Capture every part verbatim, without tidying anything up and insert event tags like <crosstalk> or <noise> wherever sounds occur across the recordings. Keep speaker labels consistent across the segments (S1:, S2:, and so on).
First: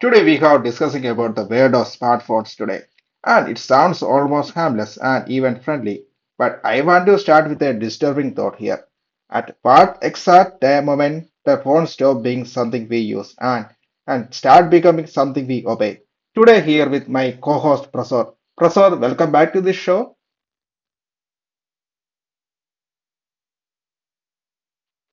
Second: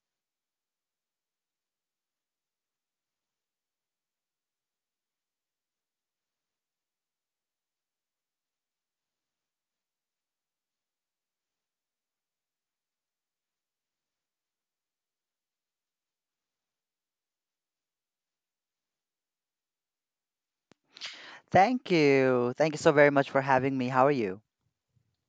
S1: Today we are discussing about the world of smartphones today. And it sounds almost harmless and even friendly, but I want to start with a disturbing thought here. At what exact time moment the phone stop being something we use and and start becoming something we obey. Today here with my co-host Prasad. Prasad, welcome back to this show.
S2: Thank you. Thank you so very much for having me. How are you?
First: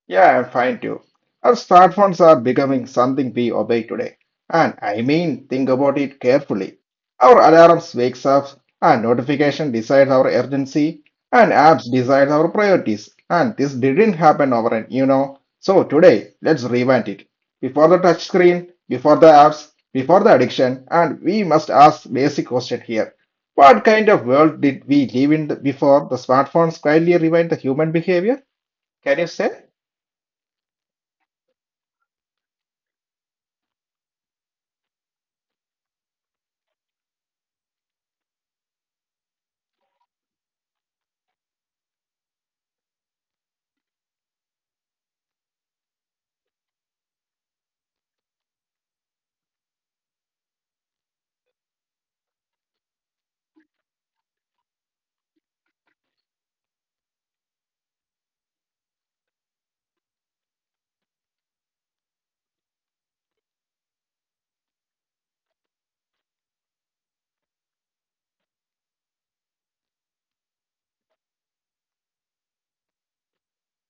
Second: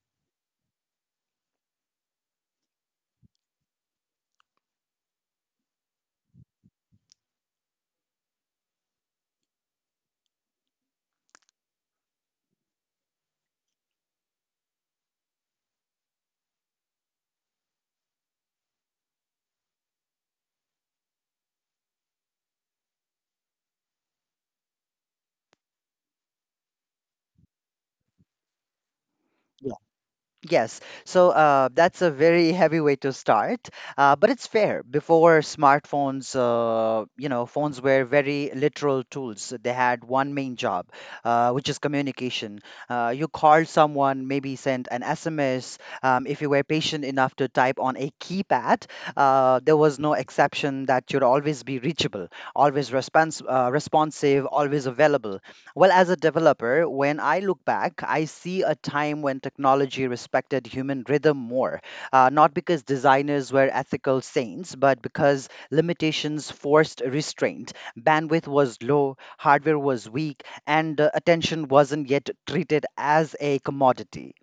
S1: Yeah, I'm fine too. Our smartphones are becoming something we obey today. And I mean, think about it carefully. Our alarms wakes up, and notification decides our urgency, and apps decides our priorities. And this didn't happen overnight, you know. So today, let's revamp it. Before the touchscreen, before the apps, before the addiction, and we must ask basic question here. What kind of world did we live in before the smartphones quietly rewind the human behavior? Can you
S2: Yeah.
S1: say?
S2: Yes. So uh, that's a very <laughs> heavy way to start, uh, but it's fair. Before smartphones, uh, you know, phones were very literal tools. They had one main job, uh, which is communication. Uh, you called someone, maybe sent an S M S. Um, if you were patient enough to type on a keypad, uh, there was no exception that you'd always be reachable, always respons- uh, responsive, always available. Well, as a developer, when I look back, I see a time when technology respected human rhythm more, uh, not because designers were ethical saints, but because limitations forced restraint. Bandwidth was low, hardware was weak, and uh, attention wasn't yet treated as a commodity.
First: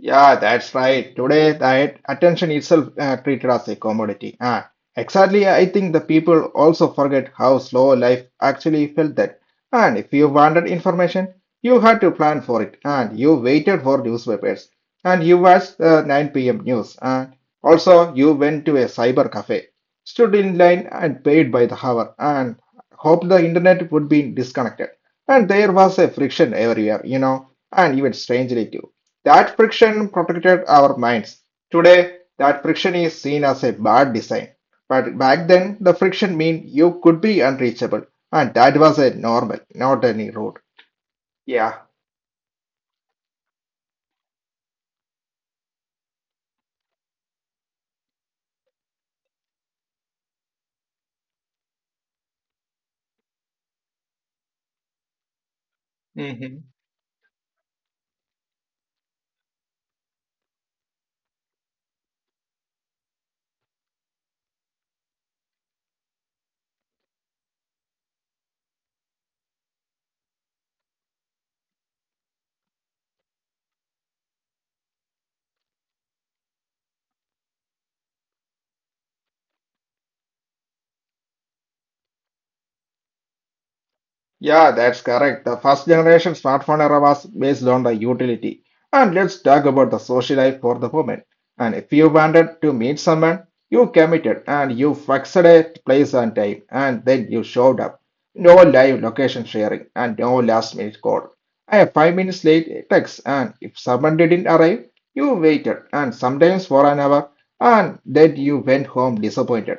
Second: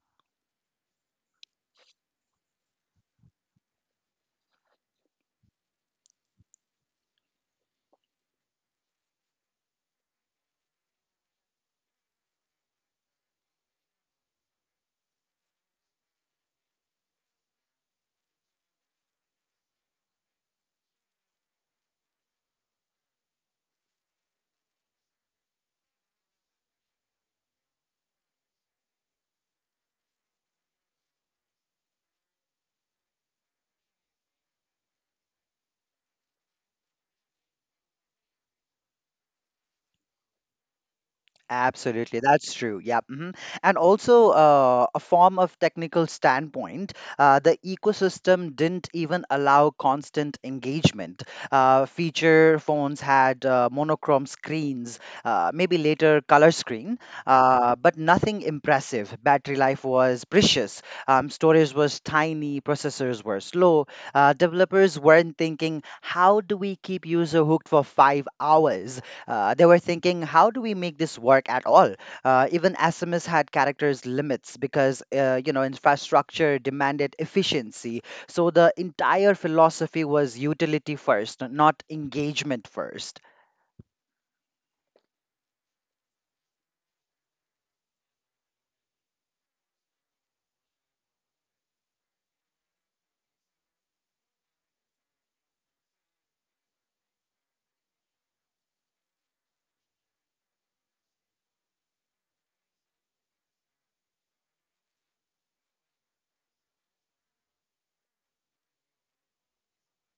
S1: Yeah, that's right. Today, that attention itself uh, treated as a commodity. Ah, exactly. I think the people also forget how slow life actually felt that. And if you wanted information, you had to plan for it, and you waited for newspapers, and you watched the nine p m news, and also you went to a cyber cafe, stood in line, and paid by the hour, and hoped the internet would be disconnected. And there was a friction everywhere, you know, and even strangely too. That friction protected our minds. Today, that friction is seen as a bad design. But back then, the friction mean you could be unreachable, and that was a normal, not any road. Yeah.
S2: Absolutely, that's true. Yeah. Hmm and also uh, a form of technical standpoint, uh, the ecosystem didn't even allow constant engagement. Uh, feature phones had uh, monochrome screens, uh, maybe later color screen, uh, but nothing impressive. Battery life was precious. Um, storage was tiny. Processors were slow. Uh, developers weren't thinking, how do we keep user hooked for five hours? Uh, they were thinking, how do we make this work at all? Uh, even S M S had characters limits because uh, you know infrastructure demanded efficiency. So the entire philosophy was utility first, not engagement first.
S1: Yeah, that's correct. The first generation smartphone era was based on the utility. And let's talk about the social life for the moment. And if you wanted to meet someone, you committed and you fixed a place and time and then you showed up. No live location sharing and no last minute call. I have five minutes late text and if someone didn't arrive, you waited and sometimes for an hour and then you went home disappointed.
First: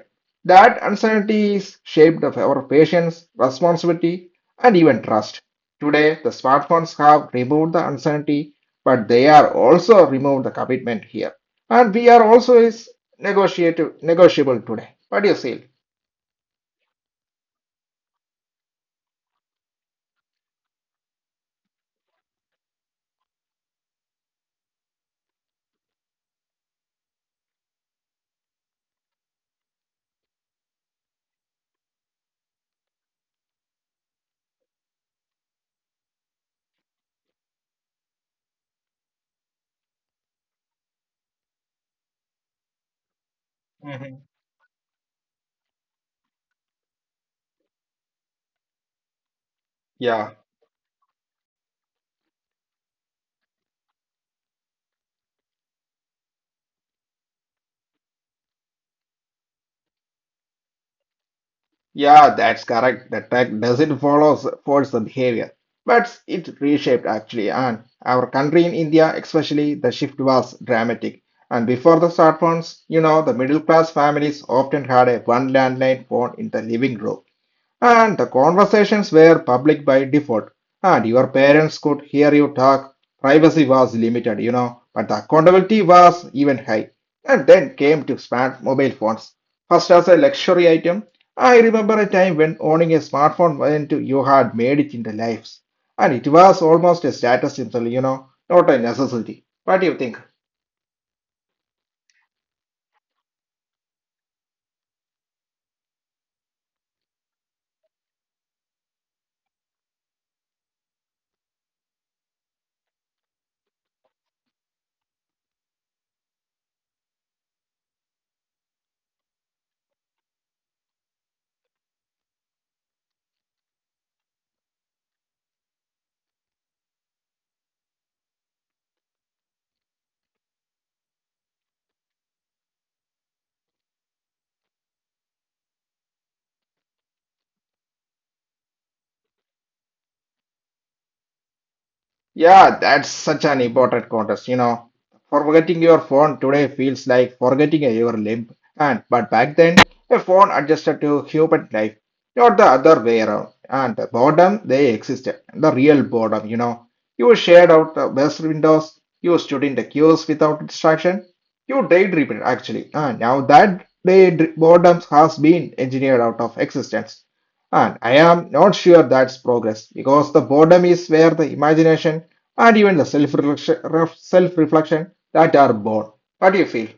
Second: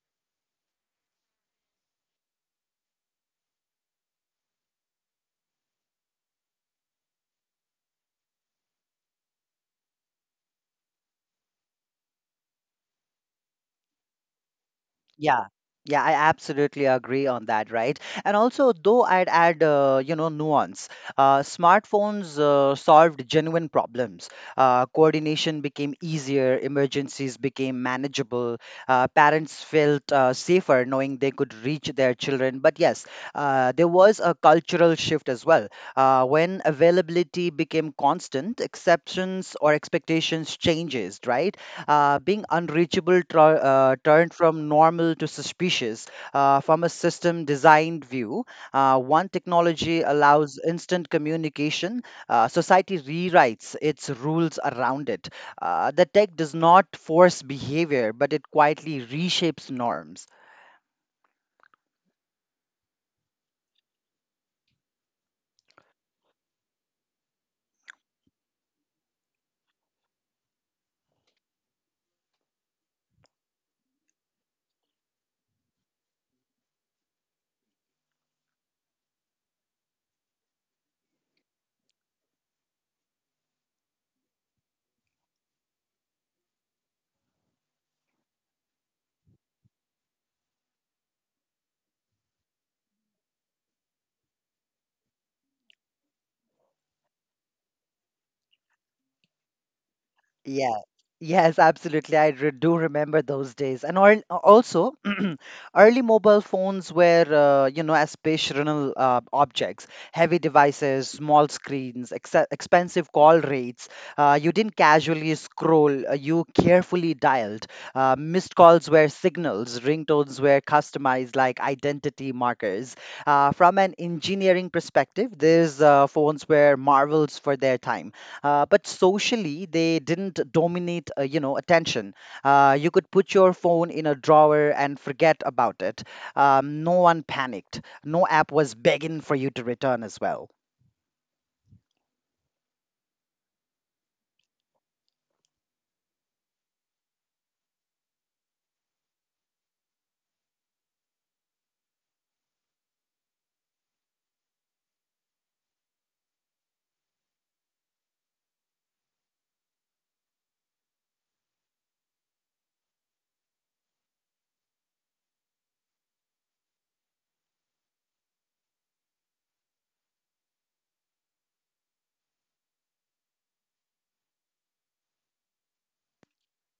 S1: That uncertainty is shaped of our patience, responsibility, and even trust. Today, the smartphones have removed the uncertainty, but they are also removed the commitment here. And we are also is negotiative, negotiable today. What do you
S2: Yeah.
S1: say?
S2: Yeah, I absolutely agree on that, right? And also, though I'd add, uh, you know, nuance. Uh, smartphones uh, solved genuine problems. Uh, coordination became easier, emergencies became manageable. Uh, parents felt uh, safer knowing they could reach their children. But yes, uh, there was a cultural shift as well. Uh, when availability became constant, exceptions or expectations changes, right? Uh, being unreachable tr- uh,
S1: Hmm.
S2: turned from normal to suspicious. Uh, from a system designed view, uh, one technology
S1: Yeah,
S2: allows instant communication. Uh, society rewrites its rules around it. Uh, the tech does not force behavior, but it quietly reshapes norms.
S1: yeah, that's correct. The tech doesn't follow s- force the behavior, but it reshaped actually. And our country in India, especially, the shift was dramatic. And before the smartphones, you know, the middle class families often had a one landline phone in the living room. And the conversations were public by default, and your parents could hear you talk. Privacy was limited, you know, but the accountability was even high. And then came to smart mobile phones. First, as a luxury item, I remember a time when owning a smartphone meant you had made it into lives. And it was almost a status symbol, you know, not a necessity. What do you
S2: Yeah.
S1: think?
S2: Yes, absolutely. I re do remember those days. And al also, <clears throat> early mobile phones were, uh, you know, aspirational uh, objects, heavy devices, small screens, ex expensive call rates. Uh, you didn't casually scroll, uh, you carefully dialed. Uh, missed calls were signals, ringtones were customized like identity markers. Uh, from an engineering perspective, these uh, phones were marvels for their time, uh, but socially they didn't dominate uh, you know attention. Uh, you could put your phone in a drawer and forget about it. Um, no one panicked. No app was begging for you to return as well.
S1: Yeah, that's such an important contest. You know, forgetting your phone today feels like forgetting your limb. And but back then, a phone adjusted to human life, not the other way around. And the boredom, they existed. The real boredom, you know. You shared out the best windows. You stood in the queues without distraction. You daydreamed actually. And now that day boredom has been engineered out of existence. And I am not sure that's progress because the boredom is where the imagination and even the self reflection that are born. What do you feel?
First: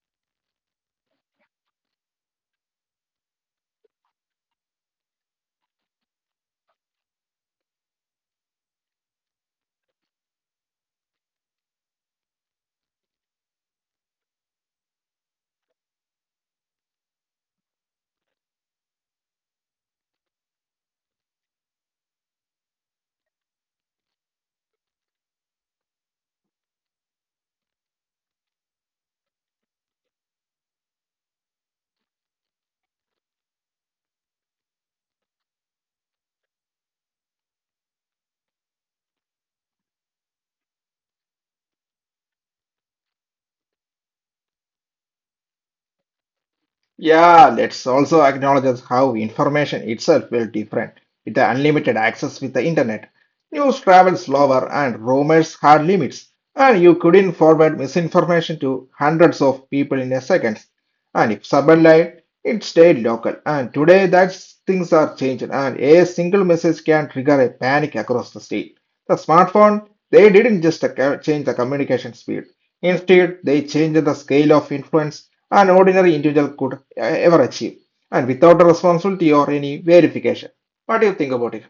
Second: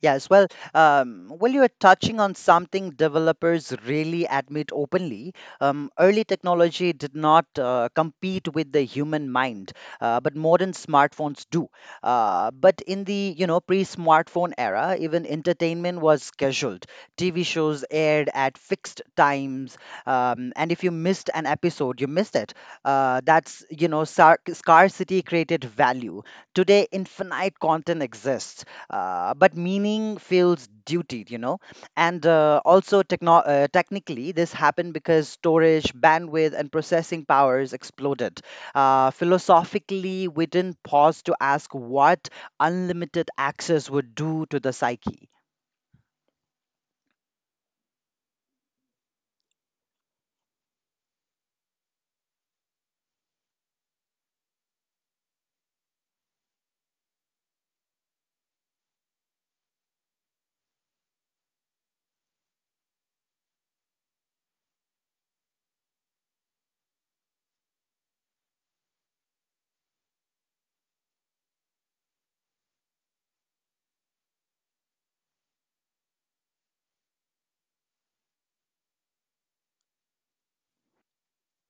S2: Yes, well, um, well, you are touching on something developers really admit openly. Um, early technology did not uh, compete with the human mind, uh, but modern smartphones do. Uh, but in the you know pre-smartphone era, even entertainment was scheduled. T V shows aired at fixed times, um, and if you missed an episode, you missed it. Uh, that's you know sar- Scarcity created value. Today, infinite content exists, uh, but meaning feels duty, you know. And uh, also, techno- uh, technically, this happened because storage, bandwidth, and processing powers exploded. Uh, philosophically, we didn't pause to ask what unlimited access would do to the psyche.
S1: Yeah, let's also acknowledge as how information itself will different with the unlimited access with the internet. News travels slower and rumors had limits, and you couldn't forward misinformation to hundreds of people in a second. And if someone lied, it stayed local. And today, that's things are changed, and a single message can trigger a panic across the state. The smartphone, they didn't just uh, change the communication speed. Instead, they changed the scale of influence an ordinary individual could uh, ever achieve, and without a responsibility or any verification. What do you think about it?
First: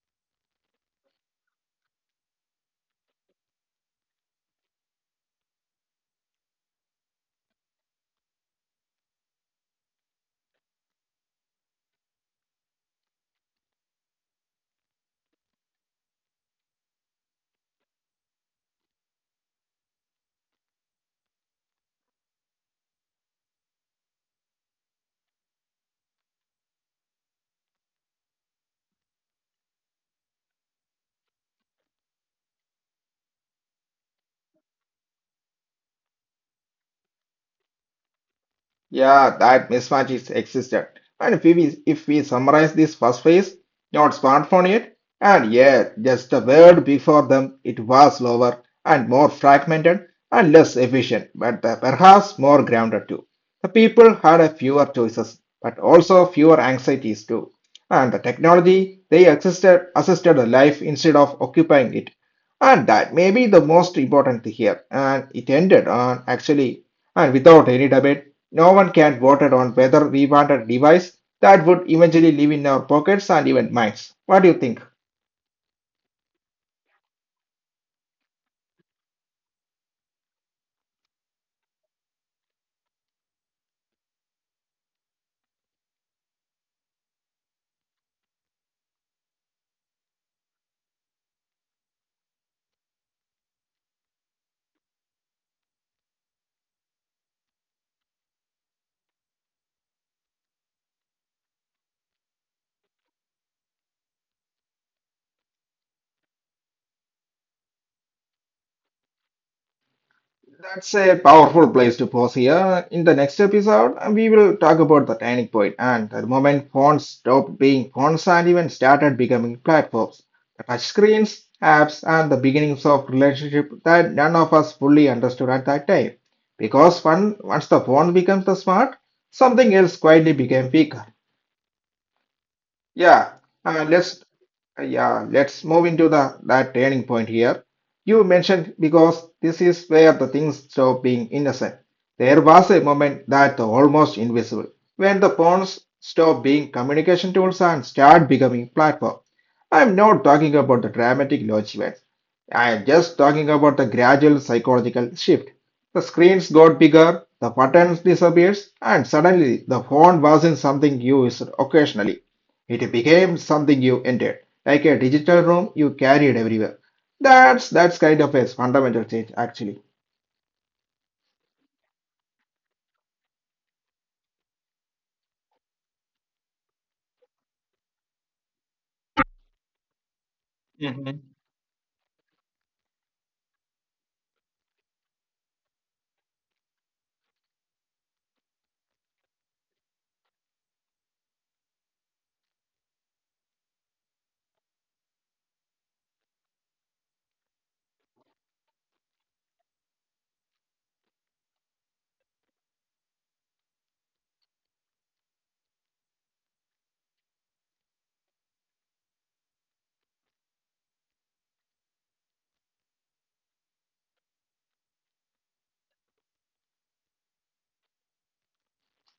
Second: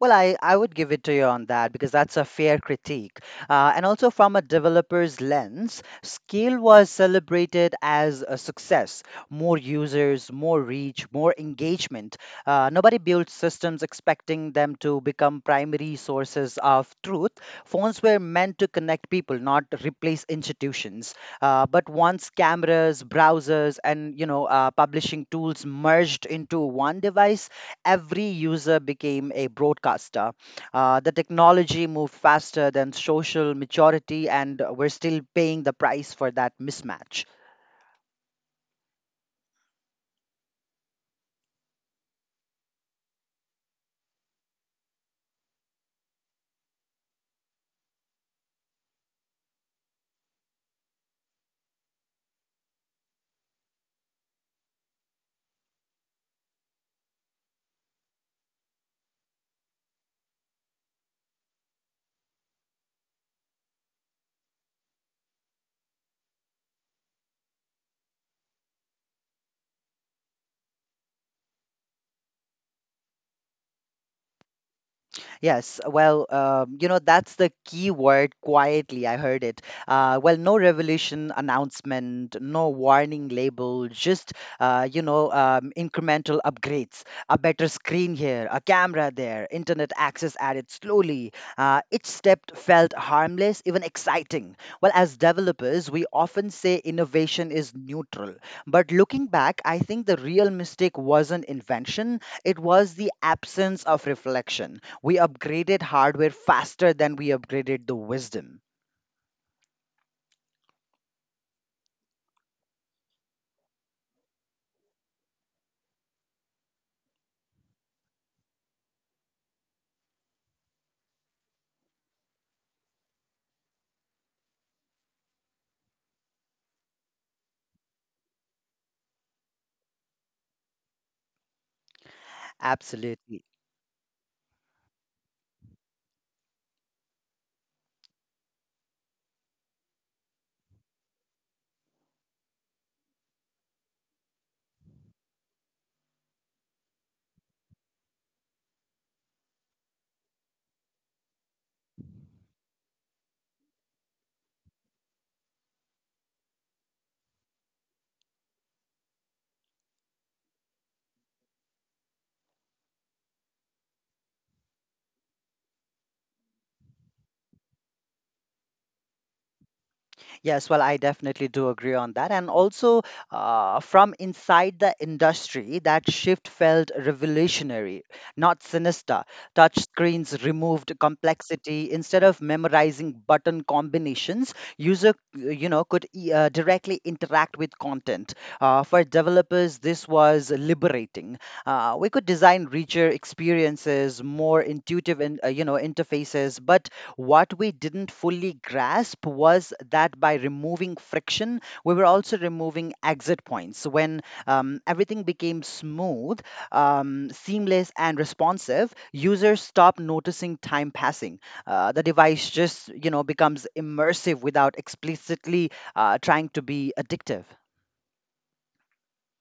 S2: Well, I, I would give it to you on that because that's a fair critique. Uh, and also, from a developer's lens, scale was celebrated as a success: more users, more reach, more engagement. Uh, nobody built systems expecting them to become primary sources of truth. Phones were meant to connect people, not replace institutions. Uh, but once cameras, browsers, and you know, uh, publishing tools merged into one device, every user became a broadcaster. Uh, the technology moved faster than social maturity, and we're still paying the price for that mismatch.
S1: Yeah, that mismatch is existed. And if we if we summarize this first phase, not smartphone yet, and yeah, just the word before them, it was slower and more fragmented and less efficient, but the- perhaps more grounded too. The people had a fewer choices, but also fewer anxieties too. And the technology they assisted assisted the life instead of occupying it. And that may be the most important here. And it ended on actually and without any debate, no one can voted on whether we want a device that would eventually live in our pockets and even minds. What do you think?
S2: Yes, well, um, you know, that's the key word: quietly. I heard it. Uh, well, no revolution announcement, no warning label, just, uh, you know, um, incremental upgrades. A better screen here, a camera there, internet access added slowly. Uh, each step felt harmless, even exciting. Well, as developers, we often say innovation is neutral. But looking back, I think the real mistake wasn't invention, it was the absence of reflection. We upgraded hardware faster than we upgraded the wisdom.
S1: That's a powerful place to pause here. In the next episode, we will talk about the turning point and the moment phones stopped being phones and even started becoming platforms, the touchscreens, apps, and the beginnings of relationship that none of us fully understood at that time. Because one, once the phone becomes the smart, something else quietly became big. Yeah,
S2: Absolutely.
S1: uh, let's uh, yeah, let's move into the that turning point here. You mentioned because this is where the things stop being innocent. There was a moment that almost invisible when the pawns stop being communication tools and start becoming platform. I'm not talking about the dramatic launch events. I'm just talking about the gradual psychological shift. The screens got bigger, the buttons disappears, and suddenly the phone wasn't something you used occasionally. It became something you entered, like a digital room you carried everywhere. That's that's kind of a fundamental change, actually.
S2: Yes, well, I definitely do agree on that. And also, uh, from inside the industry, that shift felt revolutionary, not sinister. Touchscreens removed complexity. Instead of memorizing button combinations, user, you know, could e- uh, directly interact with content. Uh, for developers, this was liberating. Uh, we could design richer experiences, more intuitive, in, uh, you know, interfaces, but what we didn't fully grasp was that by removing friction, we were also removing exit points. So when um, everything became smooth, um, seamless, and responsive, users stop noticing time passing. Uh, the device just you know becomes immersive without explicitly uh, trying to be addictive.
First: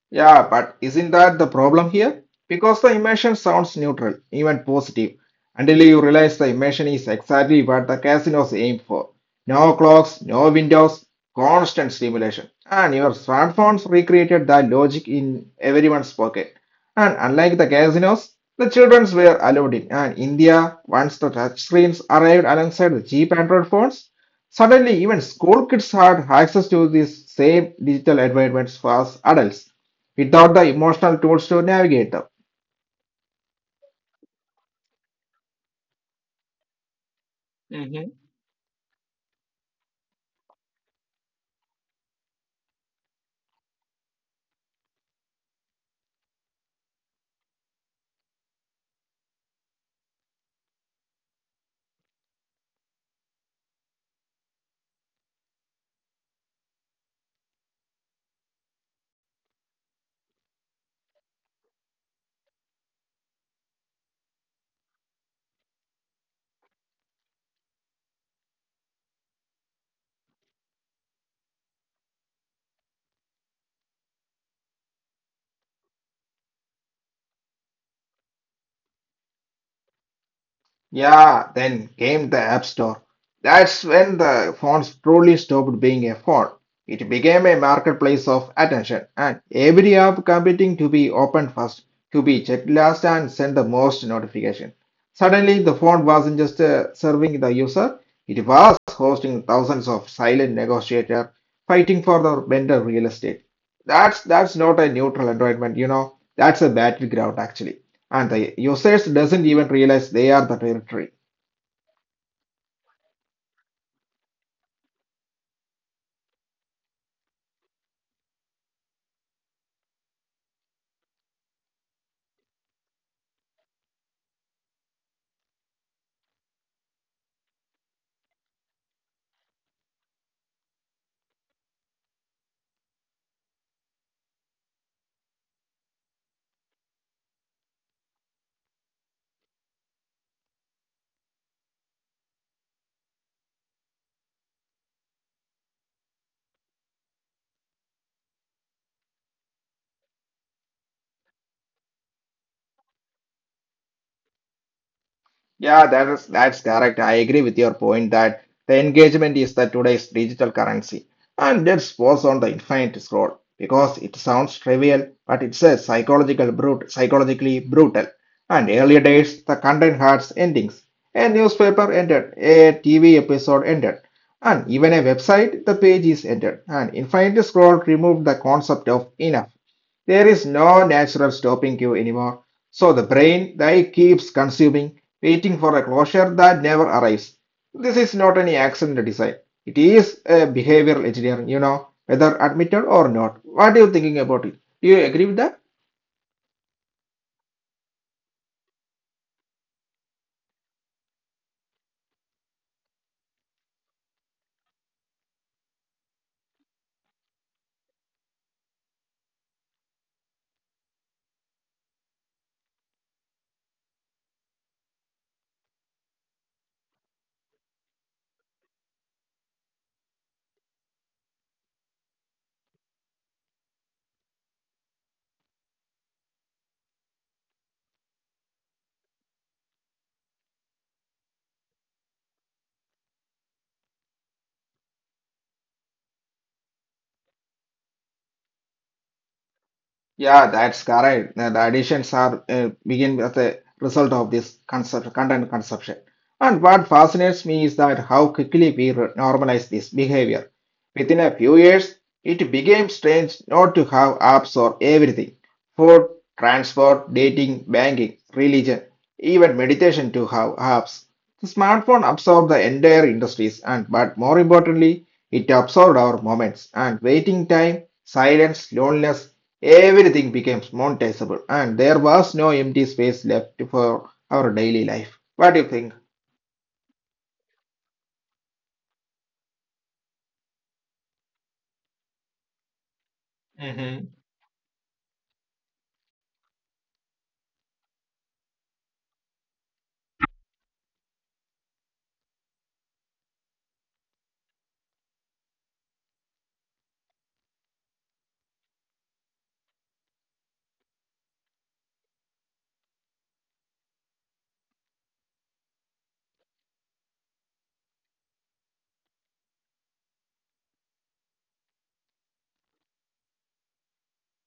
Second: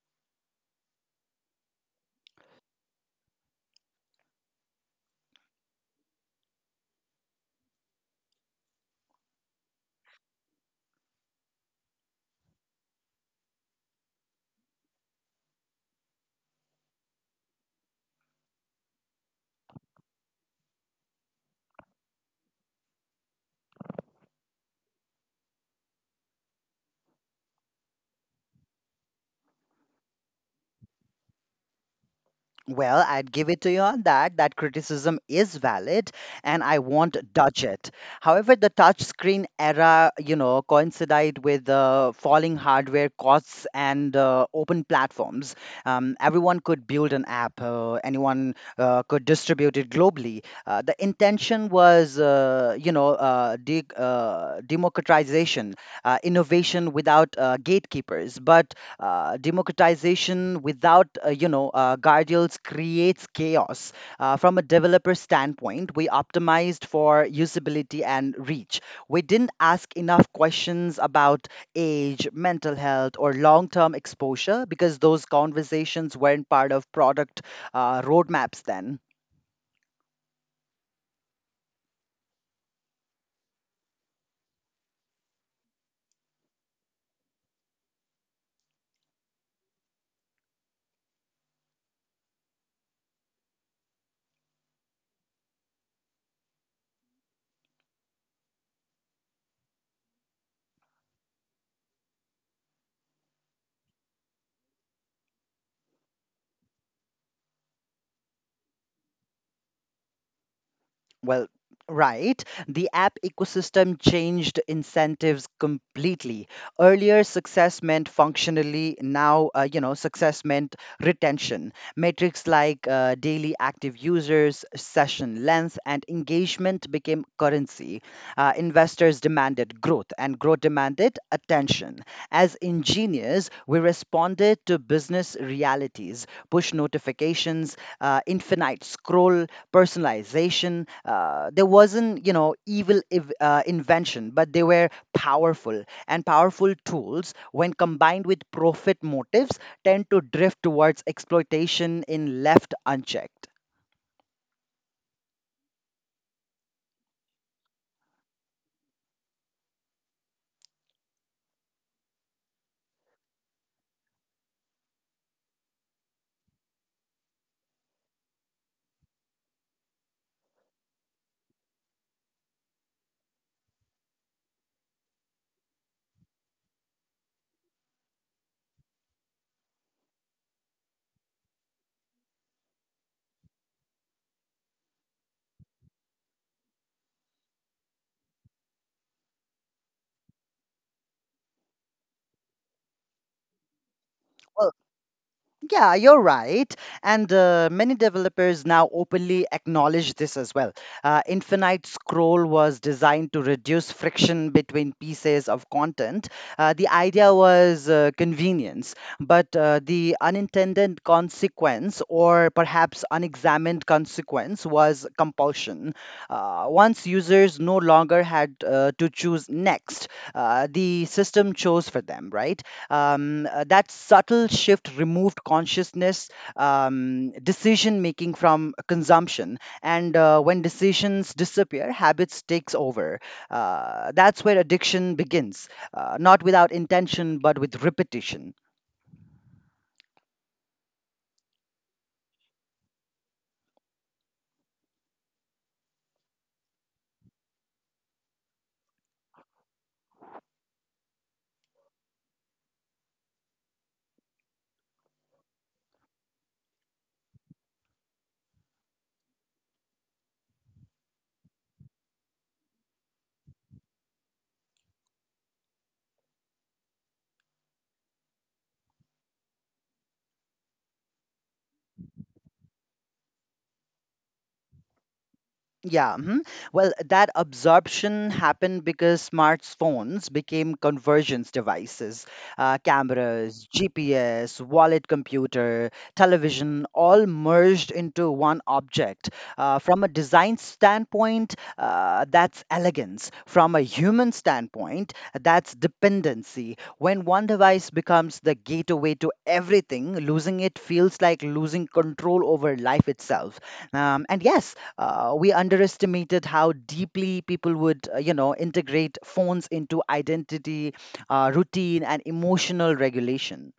S1: Yeah, but isn't that the problem here? Because the emotion sounds neutral, even positive, until you realize the emotion is exactly what the casinos aim for. No clocks, no windows, constant stimulation. And your smartphones recreated that logic in everyone's pocket. And unlike the casinos, the children were allowed in. And India, once the touchscreens arrived alongside the cheap Android phones, suddenly even school kids had access to these same digital environments for us adults without the emotional tools to navigate them.
S2: Well, I'd give it to you on that. That criticism is valid, and I won't dodge
S1: Hmm.
S2: it. However, the touchscreen era, you know, coincided with the falling hardware costs and uh, open platforms. Um, everyone could build an app. Uh, anyone uh, could distribute it globally. Uh, the intention was, uh, you know, uh, de- uh, democratization, uh, innovation without uh, gatekeepers. But uh, democratization without uh, you know uh, guardrails creates chaos. Uh, from a developer standpoint, we optimized for usability and reach. We didn't ask enough questions about age, mental health, or long-term exposure, because those conversations weren't part of product uh, roadmaps then.
S1: Yeah, then came the App Store. That's when the phones truly stopped being a phone. It became a marketplace of attention, and every app competing to be opened first, to be checked last, and send the most notification. Suddenly, the phone wasn't just uh, serving the user, it was hosting thousands of silent negotiators fighting for the vendor real estate. That's that's not a neutral environment, you know. That's a battleground, actually. And the users doesn't even realize they are the territory.
S2: Well, right. The app ecosystem changed incentives completely. Earlier, success meant functionally. Now, uh, you know, success meant retention. Metrics like uh, daily active users, session length, and engagement became currency. Uh, investors demanded growth, and growth demanded attention. As engineers, we responded to business realities: push notifications, uh, infinite scroll, personalization. Uh, there wasn't, you know, evil ev- uh, invention, but they were powerful. And powerful tools, when combined with profit motives, tend to drift towards exploitation in left unchecked.
S1: Yeah, that is that's correct. I agree with your point that the engagement is the today's digital currency. And let's pause on the infinite scroll because it sounds trivial, but it's a psychological brut psychologically brutal. And earlier days, the content had endings. A newspaper ended, a T V episode ended, and even a website, the page is ended. And infinite scroll removed the concept of enough. There is no natural stopping cue anymore. So the brain, they keeps consuming waiting for a closure that never arrives. This is not any accident design. It is a behavioral engineering, you know, whether admitted or not. What are you thinking about it? Do you agree
S2: Well,
S1: with that?
S2: Yeah, you're right. And uh, many developers now openly acknowledge this as well. Uh, Infinite Scroll was designed to reduce friction between pieces of content. Uh, the idea was uh, convenience, but uh, the unintended consequence, or perhaps unexamined consequence, was compulsion. Uh, once users no longer had uh, to choose next, uh, the system chose for them, right? Um, uh, that subtle shift removed consciousness, um, decision making from consumption, and uh, when decisions disappear, habits takes over. Uh, that's where addiction begins, uh, not without intention but with repetition.
S1: Yeah, that's correct. Uh, The additions are uh, begin as a result of this concept, content consumption. And what fascinates me is that how quickly we re- normalize this behavior. Within a few years, it became strange not to have apps or everything. Food, transport, dating, banking, religion, even meditation to have apps. The smartphone absorbed the entire industries and but more importantly, it absorbed our moments and waiting time, silence, loneliness, everything became monetizable, and there was no empty space left for our daily life. What do you think?
S2: Yeah, mhm. well, that absorption happened because smartphones became convergence devices. Uh,
S1: Mhm.
S2: cameras, G P S, wallet computer, television all merged into one object. Uh, from a design standpoint, uh, that's elegance. From a human standpoint, that's dependency. When one device becomes the gateway to everything, losing it feels like losing control over life itself. Um, and yes, uh, we underestimated how deeply people would, uh, you know, integrate phones into identity, uh, routine, and emotional regulation.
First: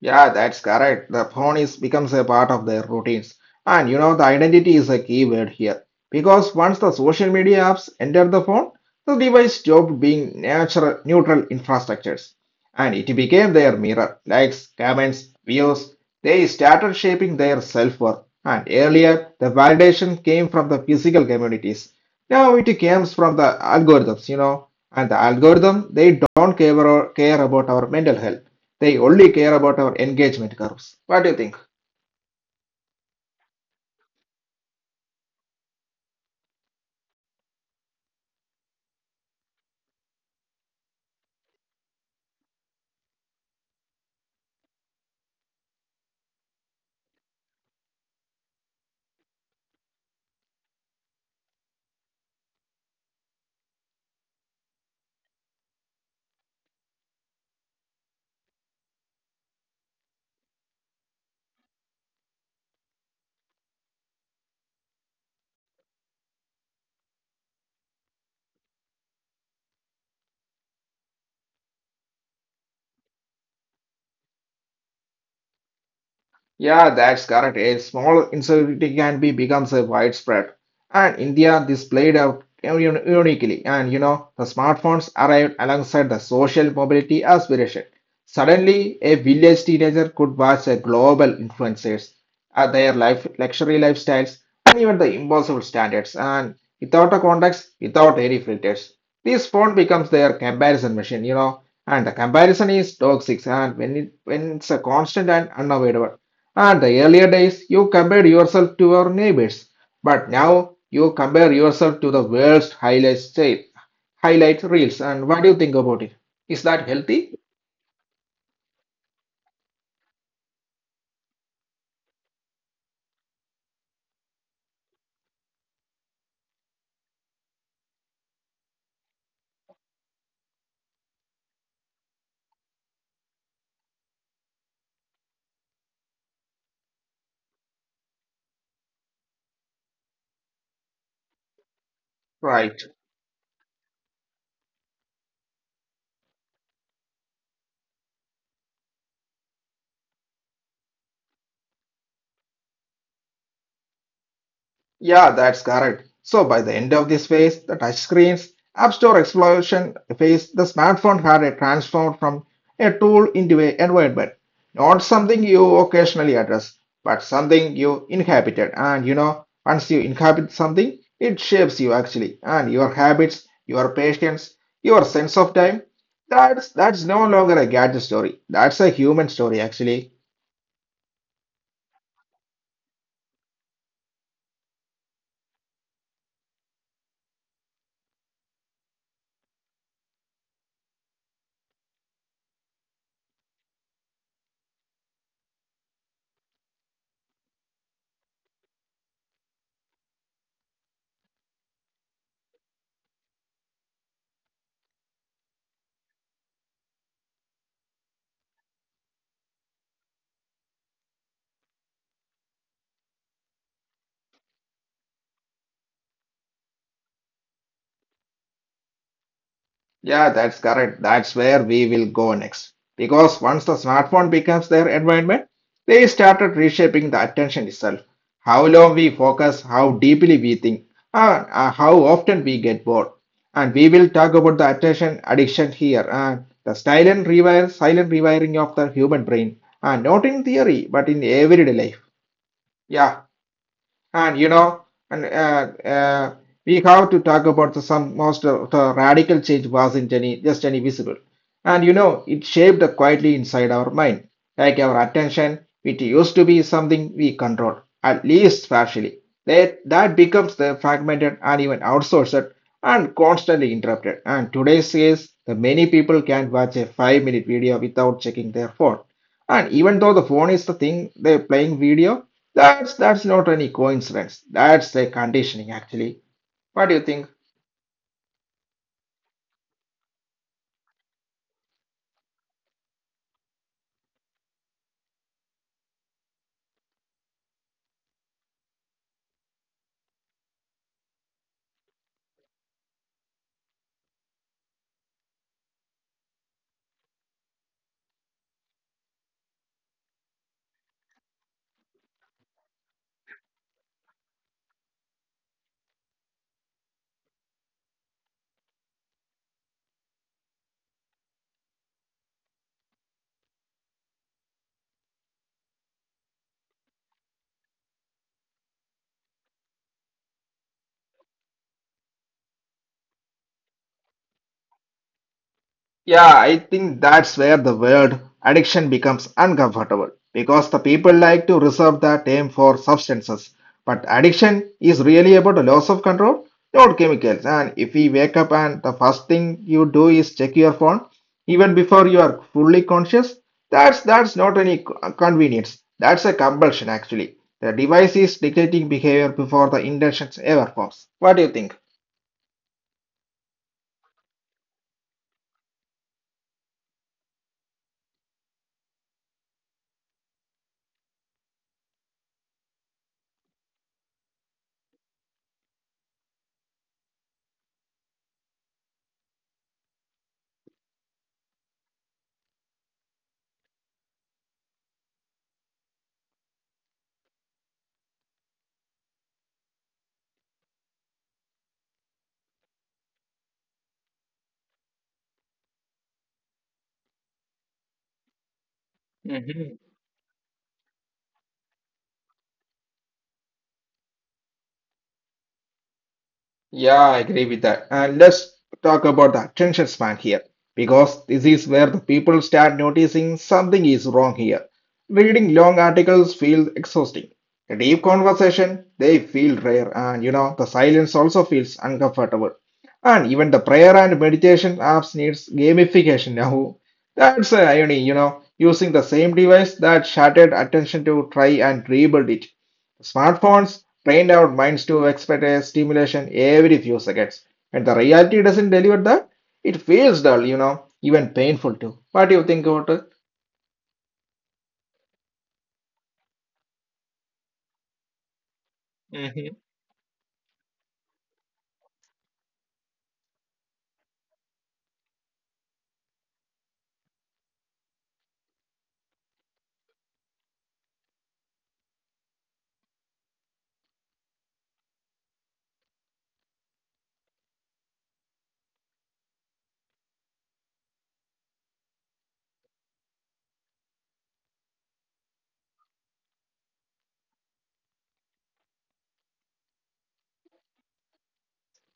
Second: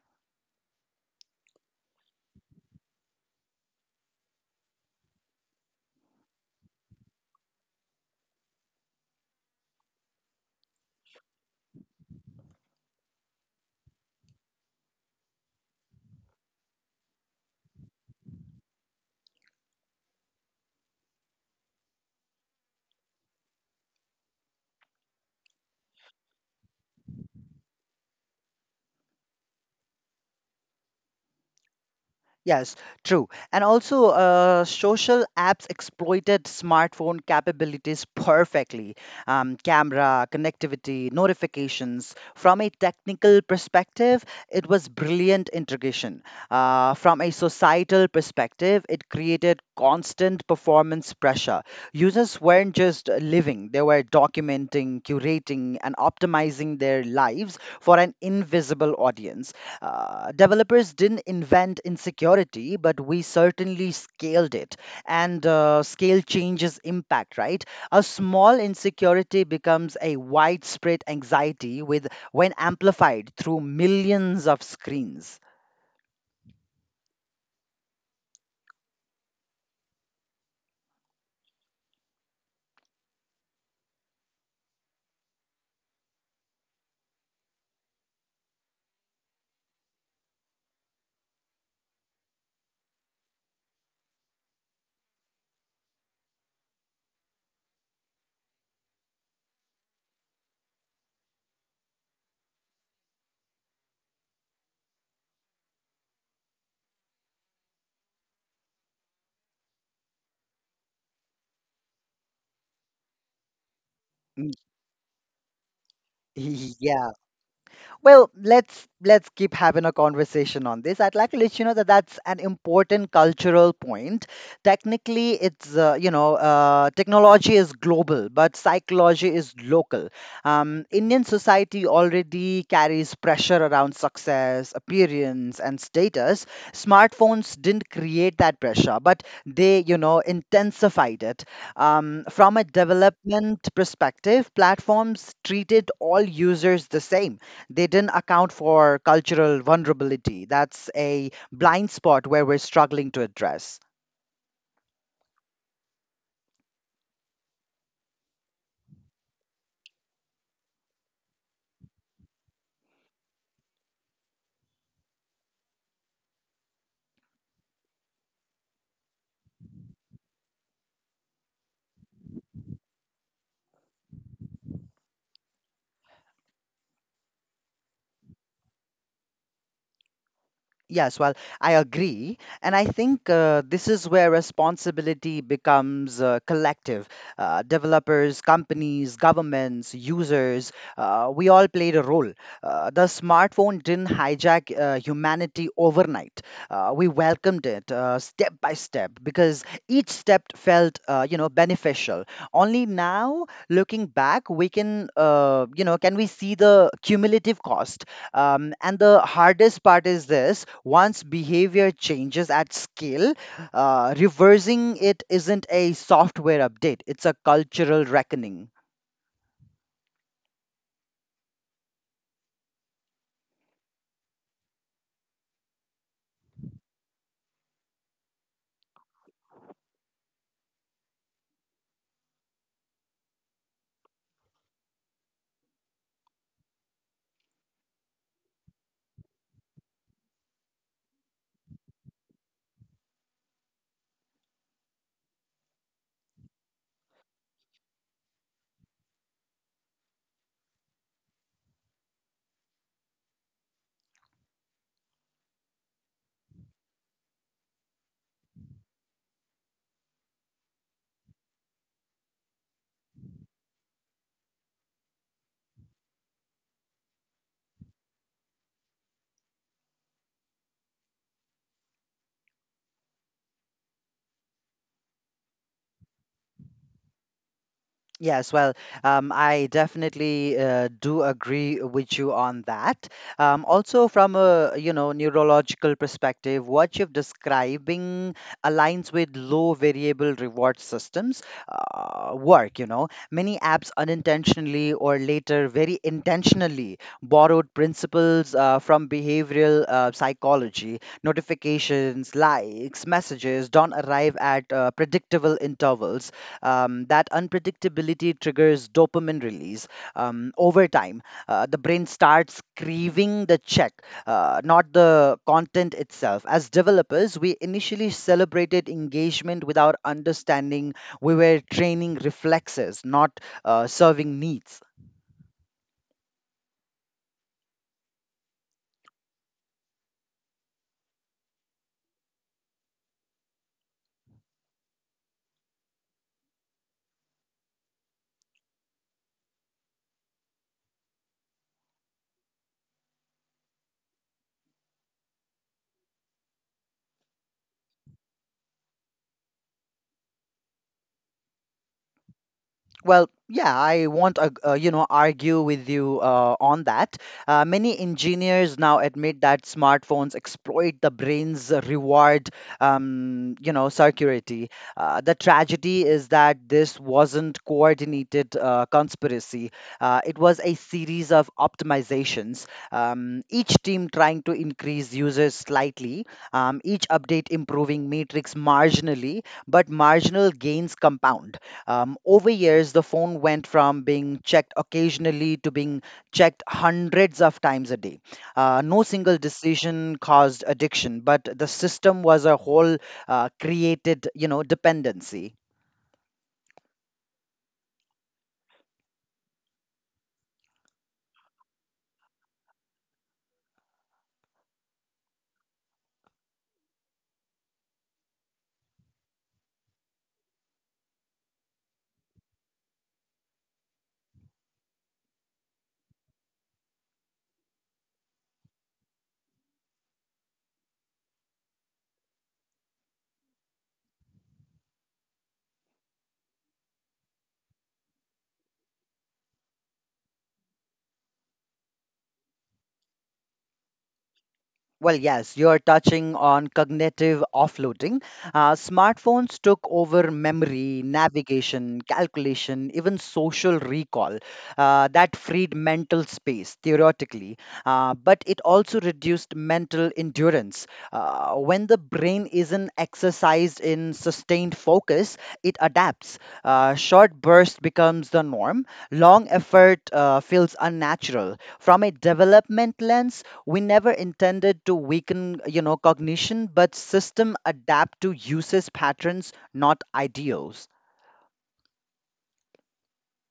S1: Yeah, that's correct. The phone is becomes a part of their routines. And you know, the identity is a key word here. Because once the social media apps enter the phone, the device stopped being natural neutral infrastructures. And it became their mirror. Likes, comments, views. They started shaping their self-worth. And earlier, the validation came from the physical communities. Now it comes from the algorithms, you know. And the algorithm, they don't care, care about our mental health, they only care about our engagement curves. What do you think?
S2: Yes, true. And also, uh, social apps exploited smartphone capabilities perfectly. Um, camera, connectivity, notifications. From a technical perspective, it was brilliant integration. Uh, from a societal perspective, it created constant performance pressure. Users weren't just living, they were documenting, curating, and optimizing their lives for an invisible audience. Uh, developers didn't invent insecurity, but we certainly scaled it. And uh, scale changes impact, right? A small insecurity becomes a widespread anxiety with when amplified through millions of screens.
S1: Yeah, that's correct. A small insecurity can be becomes a widespread. And India this played out un- uniquely. And you know, the smartphones arrived alongside the social mobility aspiration. Suddenly, a village teenager could watch a global influencers at their life luxury lifestyles and even the impossible standards. And without a context, without any filters, this phone becomes their comparison machine. You know, and the comparison is toxic. And when it when it's a constant and unavoidable. At the earlier days, you compared yourself to your neighbors, but now you compare yourself to the world's highlight,
S2: Mm,
S1: highlight reels. And what do you think about
S2: <laughs>
S1: it? Is that
S2: yeah.
S1: healthy?
S2: Well, let's let's keep having a conversation on this. I'd like to let you know that that's an important cultural point. Technically, it's uh, you know uh, technology is global, but psychology is local. Um, Indian society already carries pressure around success, appearance, and status. Smartphones didn't create that pressure, but they you know intensified it. Um, from a
S1: Right.
S2: development perspective, platforms treated all users the same. They didn't account for cultural vulnerability. That's a blind spot where we're struggling to address.
S1: Yeah, that's correct. So by the end of this phase, the touchscreens, App Store explosion phase, the smartphone had a transformed from a tool into an environment. Not something you occasionally address, but something you inhabited. And you know, once you inhabit something, it shapes you actually, and your habits, your patience, your sense of time. That's that's no longer a gadget story. That's a human story actually.
S2: Yes, well, I agree. And I think uh, this is where responsibility becomes uh, collective. Uh, developers, companies, governments, users, uh, we all played a role. Uh, the smartphone didn't hijack uh, humanity overnight. Uh, we welcomed it uh, step by step because each step felt, uh, you know, beneficial. Only now, looking back, we can, uh, you know, can we see the cumulative cost? Um, and the hardest part is this: once behavior changes at scale, uh, reversing it isn't a software update, it's a cultural reckoning.
S1: Yeah, that's correct. That's where we will go next. Because once the smartphone becomes their environment, they started reshaping the attention itself. How long we focus, how deeply we think, and uh, how often we get bored. And we will talk about the attention addiction here and the silent rewire, silent rewiring of the human brain. And not in theory, but in everyday life. Yeah. And you know, and uh, uh, we have to talk about the, some most of the radical change wasn't any just any visible. And you know, it shaped quietly inside our mind. Like our attention, it used to be something we controlled, at least partially. That that becomes the fragmented and even outsourced and constantly interrupted. And today's case, the many people can watch a five-minute video without checking their phone. And even though the phone is the thing they're playing video, that's that's not any coincidence. That's a conditioning actually. What do you think?
S2: Yes, well, um, I definitely uh, do agree with you on that. Um, also, from a you know neurological perspective, what you're describing aligns with low variable reward systems uh, work. You know, many apps unintentionally or later very intentionally borrowed principles uh, from behavioral uh, psychology. Notifications, likes, messages don't arrive at uh, predictable intervals. Um, that unpredictability triggers dopamine release. Um, over time, uh, the brain starts craving the check, uh, not the content itself. As developers, we initially celebrated engagement without understanding we were training reflexes, not uh, serving needs.
S1: Yeah, I think that's where the word addiction becomes uncomfortable because the people like to reserve the term for substances. But addiction is really about the loss of control, not chemicals. And if we wake up and the first thing you do is check your phone, even before you are fully conscious, that's that's not any co- convenience. That's a compulsion actually. The device is dictating behavior before the intentions ever forms. What do you think?
S2: Well, yeah, I won't, ag- uh, you know, argue with you uh, on that. Uh, many engineers now admit that smartphones exploit the brain's reward, um, you know, circuity. Uh, the tragedy is that this wasn't coordinated uh, conspiracy. Uh, it was a series of optimizations. Um, each team trying to increase users slightly, um, each update improving metrics marginally, but marginal gains compound. Um, over years, the phone went from being checked occasionally to being checked hundreds of times a day. Uh, no single decision caused addiction, but the system was a whole uh, created, you know, dependency.
S1: Yeah, I agree with that. And let's talk about the attention span here, because this is where the people start noticing something is wrong here. Reading long articles feels exhausting. A deep conversation, they feel rare, and you know, the silence also feels uncomfortable. And even the prayer and meditation apps needs gamification now. That's the irony, you know, using the same device that shattered attention to try and rebuild it. Smartphones trained our minds to expect a stimulation every few seconds, and the reality doesn't deliver that. It feels dull, you know, even painful too. What do you think about
S2: Well, yes, you're touching on cognitive offloading. Uh, smartphones took over memory,
S1: it?
S2: navigation, calculation, even social recall. Uh, that freed mental space, theoretically, uh, but it also reduced mental endurance. Uh, when the brain isn't exercised in sustained focus, it adapts. Uh, short burst becomes the norm, long effort uh, feels unnatural. From a development lens, we never intended to weaken you know cognition, but system adapt to uses patterns, not ideals.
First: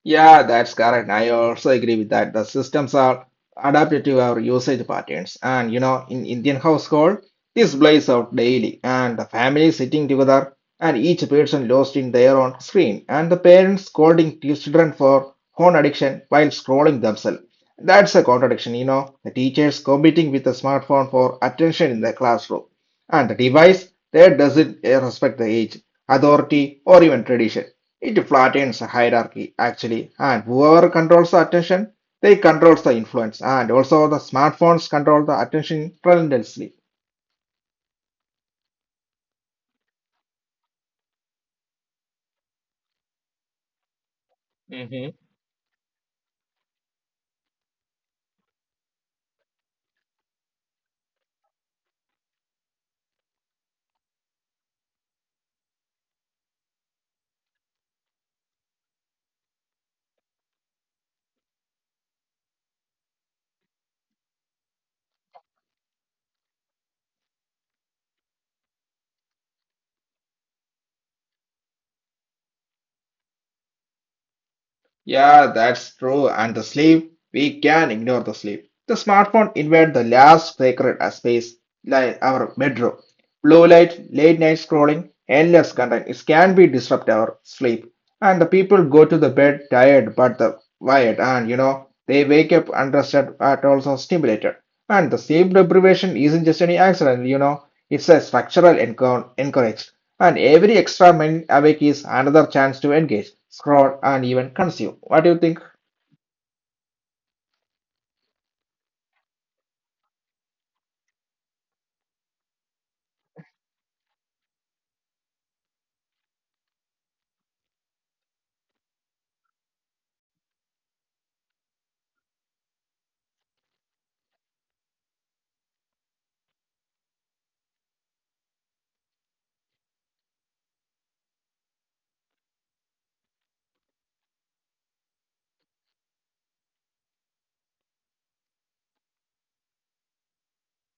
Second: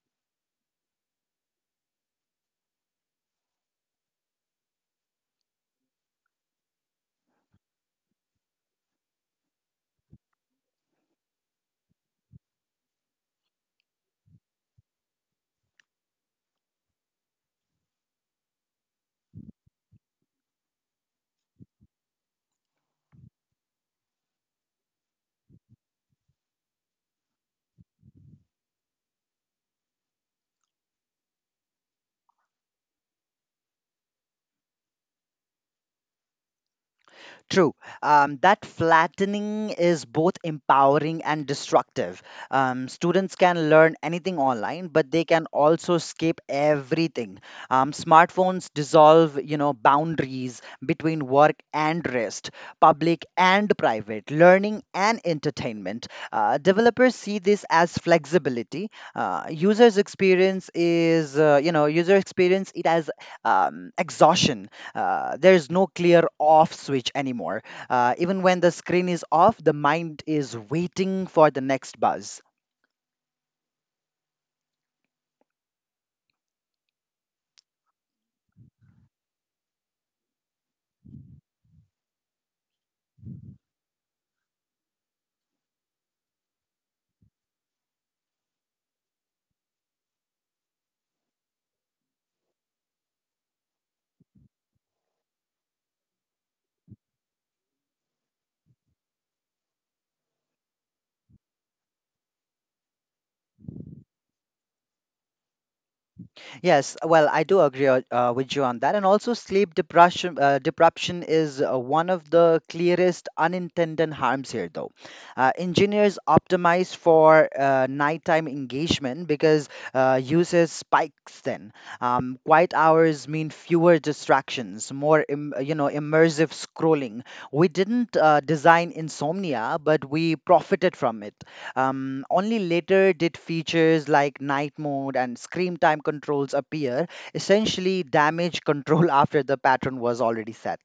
S1: Yeah, that's correct. I also agree with that. The systems are adapted to our usage patterns. And you know, in Indian household, this plays out daily, and the family sitting together, and each person lost in their own screen, and the parents scolding children for phone addiction while scrolling themselves. That's a contradiction, you know. The teachers competing with the smartphone for attention in the classroom, and the device there doesn't uh, respect the age, authority, or even tradition. It flattens hierarchy actually, and whoever controls the attention, they controls the influence, and also the smartphones control the attention tremendously.
S2: True. Um, that flattening is both empowering and destructive. Um, students can learn anything online, but they can also skip everything. Um, smartphones dissolve, you know, boundaries between work and rest, public and private, learning and entertainment. Uh, developers see this as flexibility. Uh, users experience is, uh, you know, User experience it as um, exhaustion. Uh, there's no clear off switch anymore. Uh, even when the screen is off, the mind is waiting for the next buzz.
S1: Yeah, that's true. And the sleep, we can ignore the sleep. The smartphone invade the last sacred space, like our bedroom. Blue light, late night scrolling, endless content. It can be disrupt our sleep. And the people go to the bed tired but the wired, and you know they wake up unrested but also stimulated. And the sleep deprivation isn't just any accident, you know, it's a structural encou- encourage. And every extra min- awake is another chance to engage, scroll, and even consume. What do you think?
S2: Yes, well, I do agree o- uh, with you on that. And also, sleep depression, uh, deprivation is uh, one of the clearest unintended harms here, though. Uh, engineers optimize for uh, nighttime engagement because uh, users spikes then. Um, quiet hours mean fewer distractions, more im- you know immersive scrolling. We didn't uh, design insomnia, but we profited from it. Um, only later did features like night mode and screen time controls appear, essentially damage control <laughs> after the pattern was already set.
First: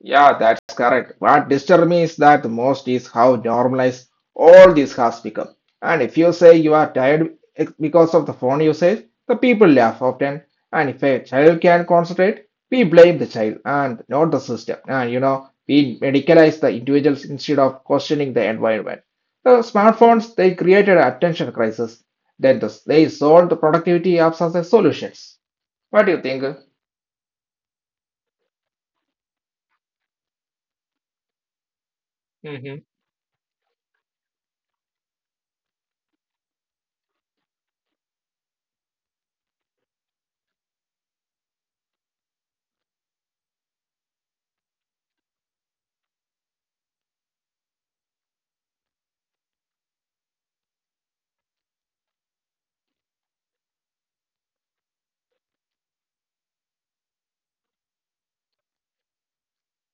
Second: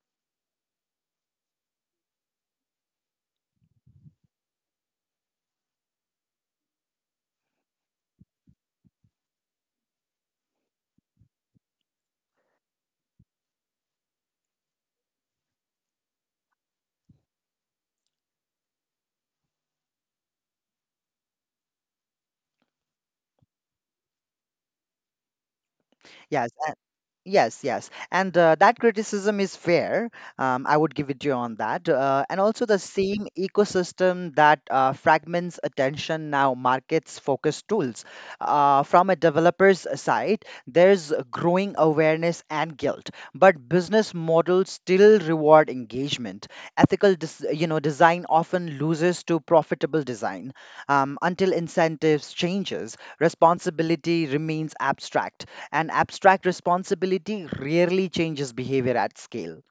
S1: Yeah, that's correct. What disturbs me is that the most is how normalized all this has become. And if you say you are tired ex- because of the phone usage, the people laugh often. And if a child can concentrate, we blame the child and not the system. And you know, we medicalize the individuals instead of questioning the environment. The smartphones they created an attention crisis. Then the, they sold the productivity apps as a solutions. What do
S2: Yes,
S1: you
S2: and,
S1: think?
S2: yes, yes. And uh, That criticism is fair. Um, I would give it to you on that. Uh, and also, the same ecosystem that uh, fragments attention now markets focus tools. Uh, from a developer's side, there's growing awareness and guilt, but business models still reward engagement. Ethical, dis- you know, design often loses to profitable design um, until incentives changes. Responsibility remains abstract, and abstract responsibility rarely changes behavior at scale.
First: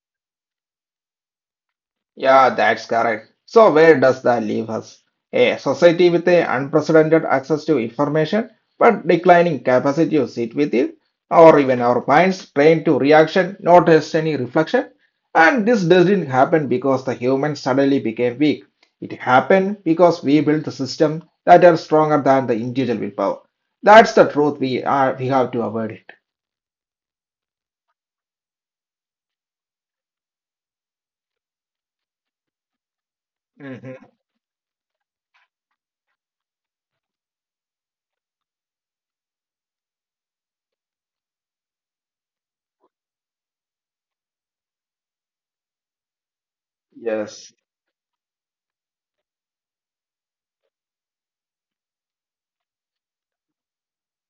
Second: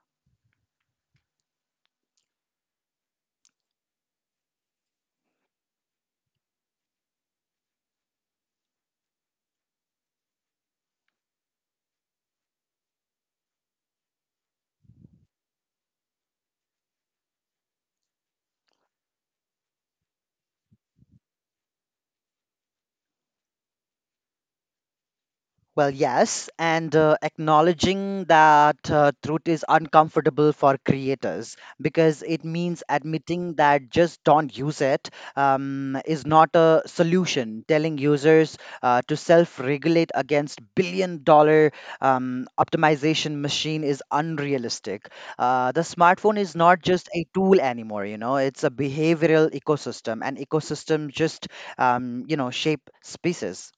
S1: Yeah, that's correct. So where does that leave us? A society with a unprecedented access to information, but declining capacity to sit with it, or even our minds trained to reaction, not just any reflection. And this doesn't happen because the humans suddenly became weak. It happened because we built the system that are stronger than the individual willpower. That's the truth we are we have to avoid it.
S2: Well, yes, and uh, Acknowledging that uh, truth is uncomfortable for creators because it means
S1: Mhm.
S2: admitting that just don't use it um, is not a solution. Telling users uh, to self regulate against billion dollar um, optimization machine is unrealistic. Uh, the smartphone is not
S1: Yes.
S2: just a tool anymore, you know, it's a behavioral ecosystem, and ecosystems just, um, you know, shape species.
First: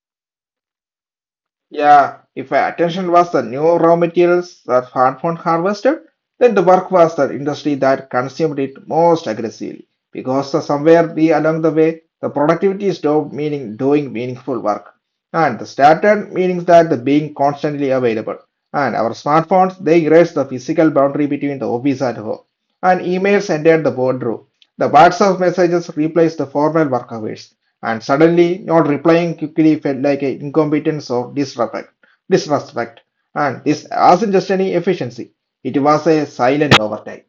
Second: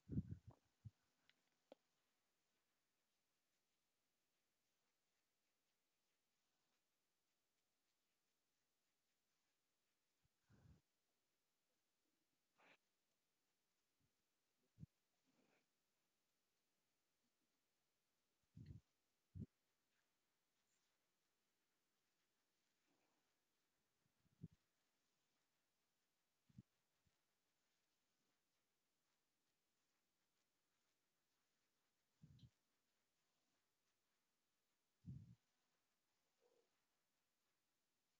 S1: Yeah, if our attention was the new raw materials that smartphone harvested, then the work was the industry that consumed it most aggressively. Because the somewhere we along the way, the productivity stopped meaning doing meaningful work. And the started meaning that the being constantly available. And our smartphones, they erased the physical boundary between the office and home. And emails entered the boardroom. The WhatsApp messages replaced the formal work hours. And suddenly, not replying quickly felt like an incompetence or disrespect. Disrespect. And this wasn't just any efficiency; it was a silent overtake.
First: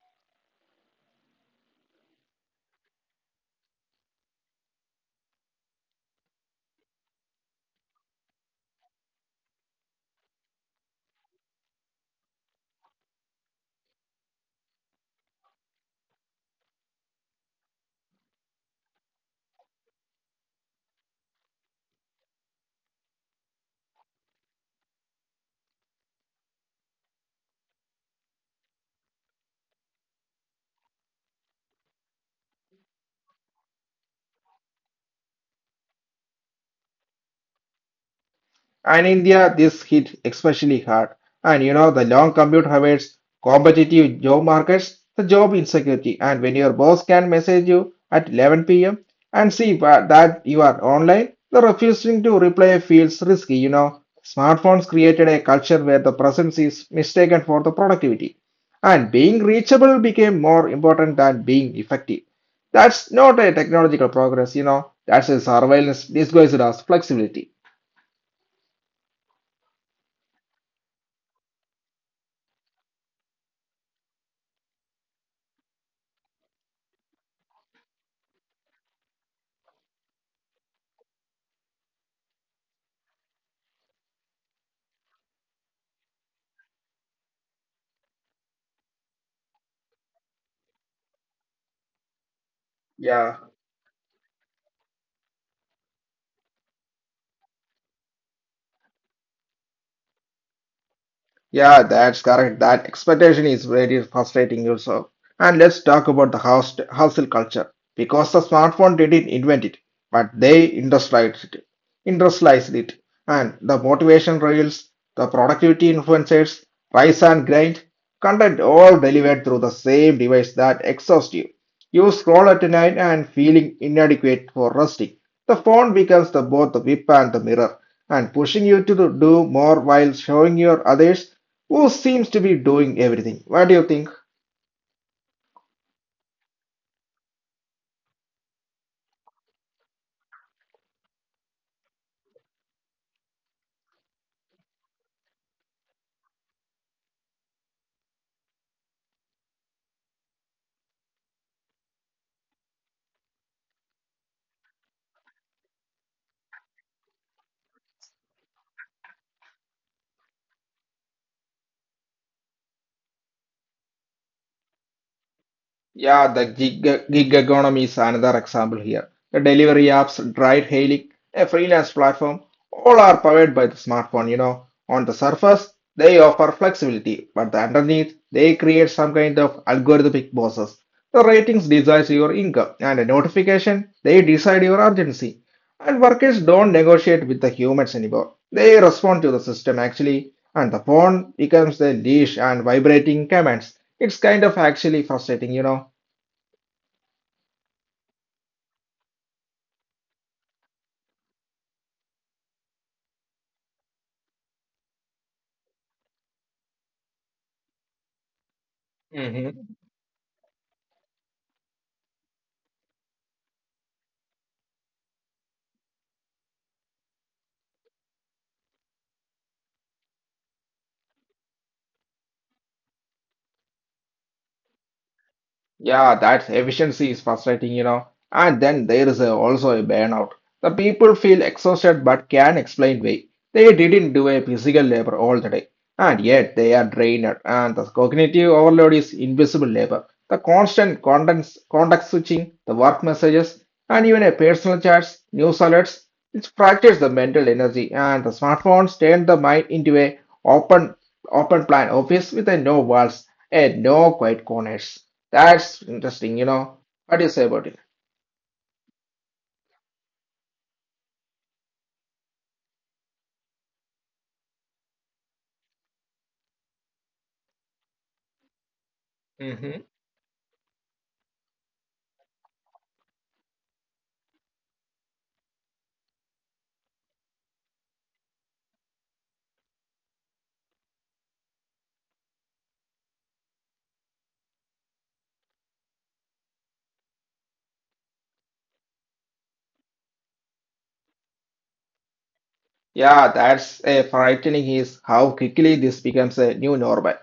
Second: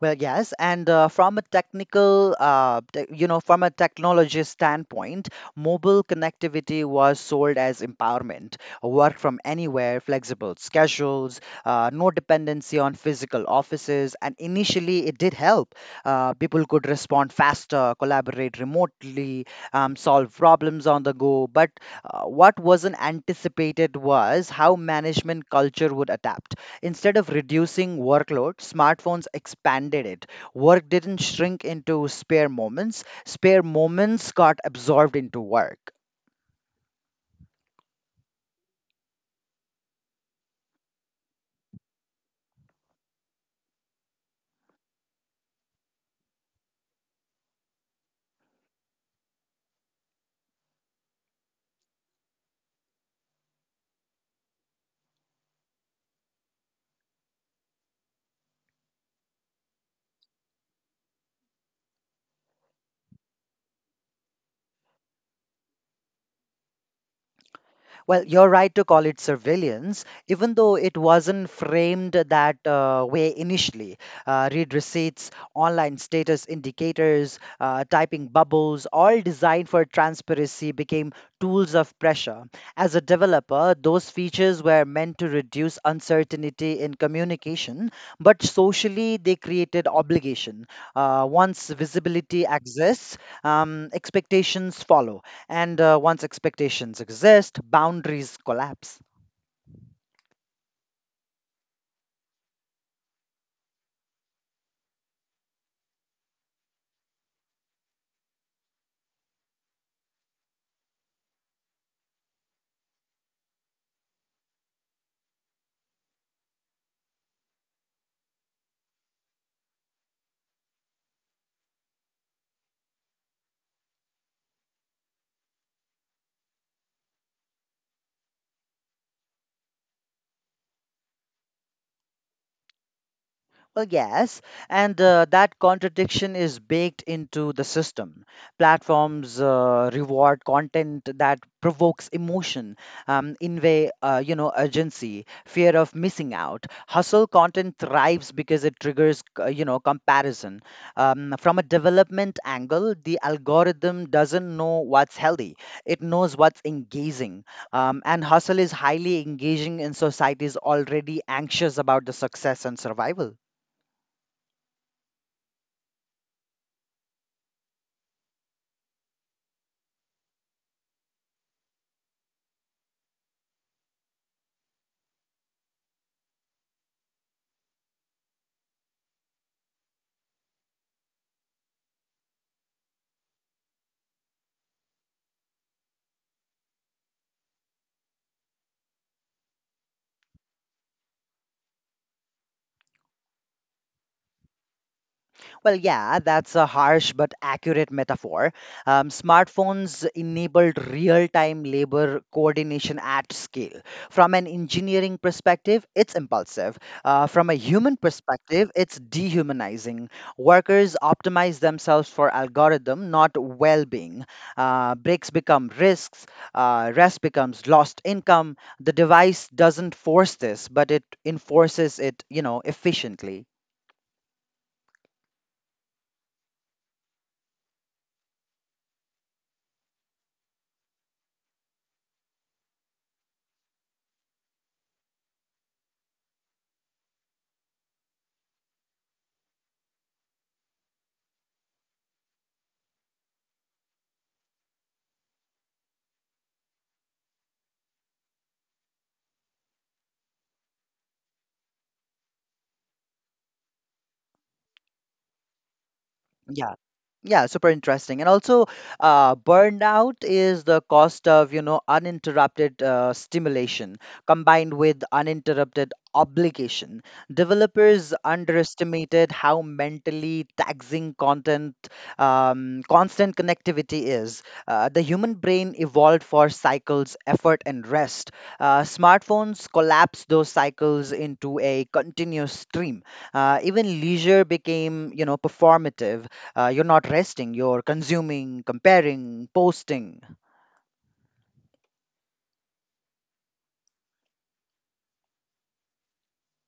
S2: Well, yes, and uh, from a technical, uh, te- you know, from a technology standpoint, mobile connectivity was sold as empowerment, work from anywhere, flexible schedules, uh, no dependency on physical offices, and initially it did help. Uh, people could respond faster, collaborate remotely, um, solve problems on the go. But uh, what wasn't anticipated was how management culture would adapt. Instead of reducing workload, smartphones expanded it. Work didn't shrink into spare moments, spare moments got absorbed into work.
S1: And India, this hit especially hard. And you know, the long commute habits, competitive job markets, the job insecurity, and when your boss can message you at eleven p m and see wha- that you are online, the refusing to reply feels risky. You know, smartphones created a culture where the presence is mistaken for the productivity, and being reachable became more important than being effective. That's not a technological progress, you know, that's a surveillance disguised as flexibility.
S2: Well, you're right to call it surveillance, even though it wasn't framed that uh, way initially. Uh, read receipts, online status indicators, uh, typing bubbles, all designed for transparency, became tools of pressure. As a developer, those features were meant to reduce uncertainty in communication, but socially they created obligation. Uh, once visibility
S1: Yeah,
S2: exists, um, expectations follow. And uh, once expectations exist, boundaries collapse.
S1: yeah, that's correct. That expectation is very frustrating yourself. And let's talk about the hust- hustle culture because the smartphone didn't invent it, but they industrialized it, industrialized it. And the motivation reels, the productivity influencers, rise and grind, content all delivered through the same device that exhausts you. You scroll at night and feeling inadequate for resting. The phone becomes the both the whip and the mirror and pushing you to do more while showing your others who seems to be doing everything. What do you think?
S2: Well, yes, and uh, That contradiction is baked into the system. Platforms uh, reward content that provokes emotion, um, invade, uh, you know, urgency, fear of missing out. Hustle content thrives because it triggers, c- you know, comparison. Um, from a development angle, the algorithm doesn't know what's healthy; it knows what's engaging. Um, and hustle is highly engaging in societies already anxious about the success and survival.
S1: Yeah, the gig, gig economy is another example here. The delivery apps, ride hailing, a freelance platform, all are powered by the smartphone. You know, on the surface, they offer flexibility, but the underneath, they create some kind of algorithmic bosses. The ratings decides your income, and a notification, they decide your urgency. And workers don't negotiate with the humans anymore. They respond to the system actually, and the phone becomes the leash and vibrating commands. It's kind of actually frustrating, you know.
S2: Well, yeah, that's a harsh but accurate metaphor. Um, smartphones enabled real time labor coordination at scale. From an engineering perspective, it's impulsive. Uh, from a human perspective,
S1: Hmm.
S2: it's dehumanizing. Workers optimize themselves for algorithm, not well being. Uh, breaks become risks, uh, rest becomes lost income. The device doesn't force this, but it enforces it, you know, efficiently.
S1: Yeah, that efficiency is frustrating, you know. And then there is a, also a burnout. The people feel exhausted but can explain why they didn't do a physical labor all the day, and yet they are drained. And the cognitive overload is invisible labor. The constant contents, context switching, the work messages, and even a personal chats, news alerts, it fractures the mental energy. And the smartphones turn the mind into a open open plan office with a no walls and no quiet corners. That's interesting, you know.
S2: Yeah,
S1: What do you say about
S2: Yeah, super interesting. And also, uh, burnout is the cost of, you know, uninterrupted uh, stimulation combined with uninterrupted obligation. Developers underestimated
S1: it?
S2: how mentally taxing content, um, constant connectivity is. Uh, the human brain evolved for cycles, effort, and rest. Uh, smartphones collapse those cycles into a continuous stream. Uh, even leisure became, you know, performative. Uh, you're not resting, you're consuming, comparing, posting.
S1: Yeah, that's a frightening is how quickly this becomes a new normal.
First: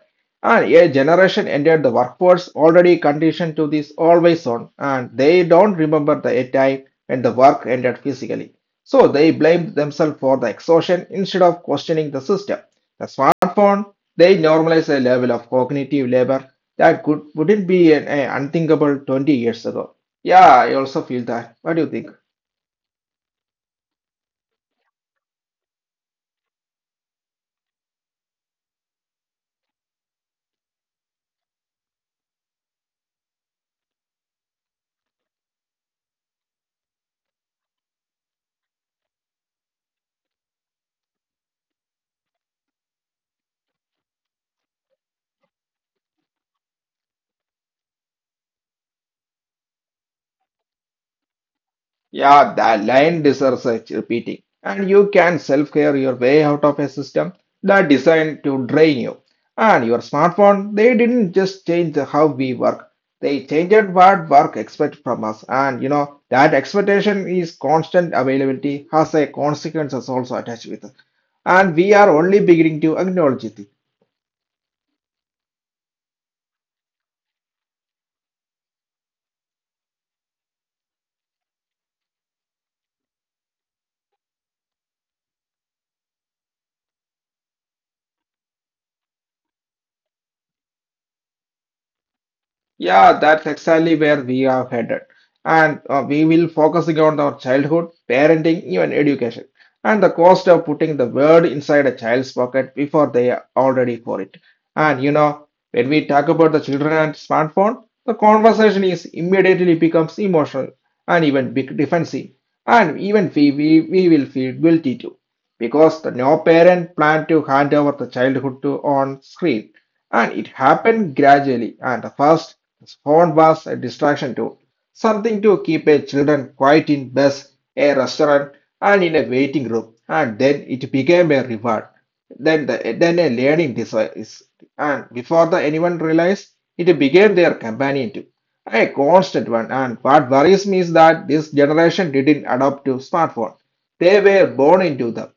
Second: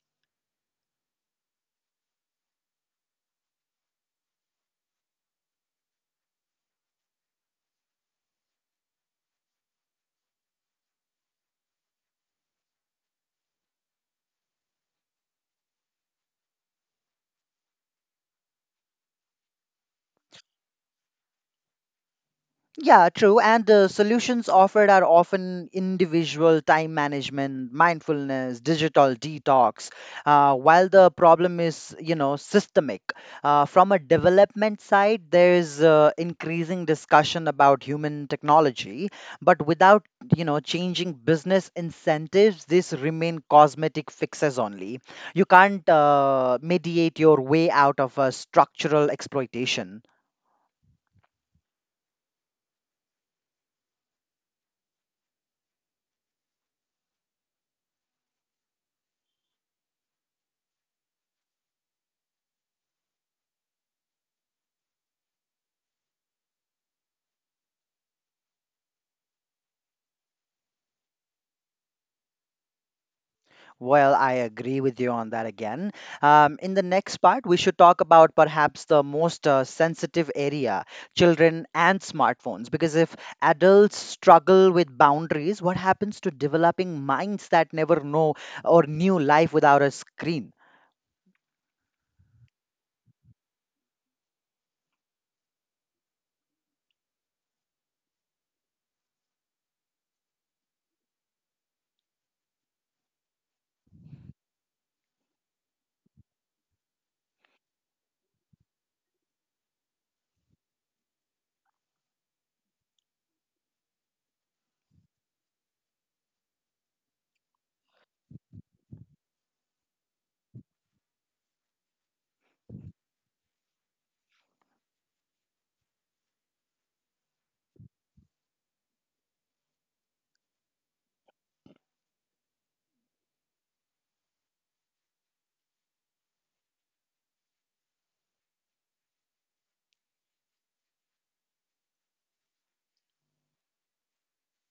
S1: And a generation entered the workforce already conditioned to this always on, and they don't remember the time when the work ended physically. So they blame themselves for the exhaustion instead of questioning the system. The smartphone, they normalize a level of cognitive labor that could wouldn't be an, a unthinkable twenty years ago. Yeah, I also feel that. What do you think?
S2: Yeah, true. And the solutions offered are often individual time management, mindfulness, digital detox, uh, while the problem is, you know, systemic. Uh, from a development side, there is uh, increasing discussion about human technology, but without, you know, changing business incentives, these remain cosmetic fixes only. You can't uh, mediate your way out of a structural exploitation.
S1: Yeah, that line deserves such repeating. And you can self-care your way out of a system that designed to drain you. And your smartphone, they didn't just change how we work. They changed what work expects from us. And you know, that expectation is constant availability has a consequences also attached with it. And we are only beginning to acknowledge it.
S2: Well, I agree with you on that again. Um, in the next part, we should talk about perhaps the most uh, sensitive area, children and smartphones. Because if adults struggle with boundaries, what happens to developing minds that never know or knew life without a screen?
S1: Yeah, that's exactly where we are headed. And uh, we will focusing on our childhood, parenting, even education, and the cost of putting the word inside a child's pocket before they are already for it. And you know, when we talk about the children and smartphone, the conversation is immediately becomes emotional and even big defensive. And even we, we, we will feel guilty too because the no parent planned to hand over the childhood to on screen and it happened gradually and the first phone was a distraction too something to keep a children quiet in bus a restaurant and in a waiting room and then it became a reward then the, then a learning device and before the anyone realized it became their companion too a constant one and what worries me is that this generation didn't adopt to smartphone they were born into them.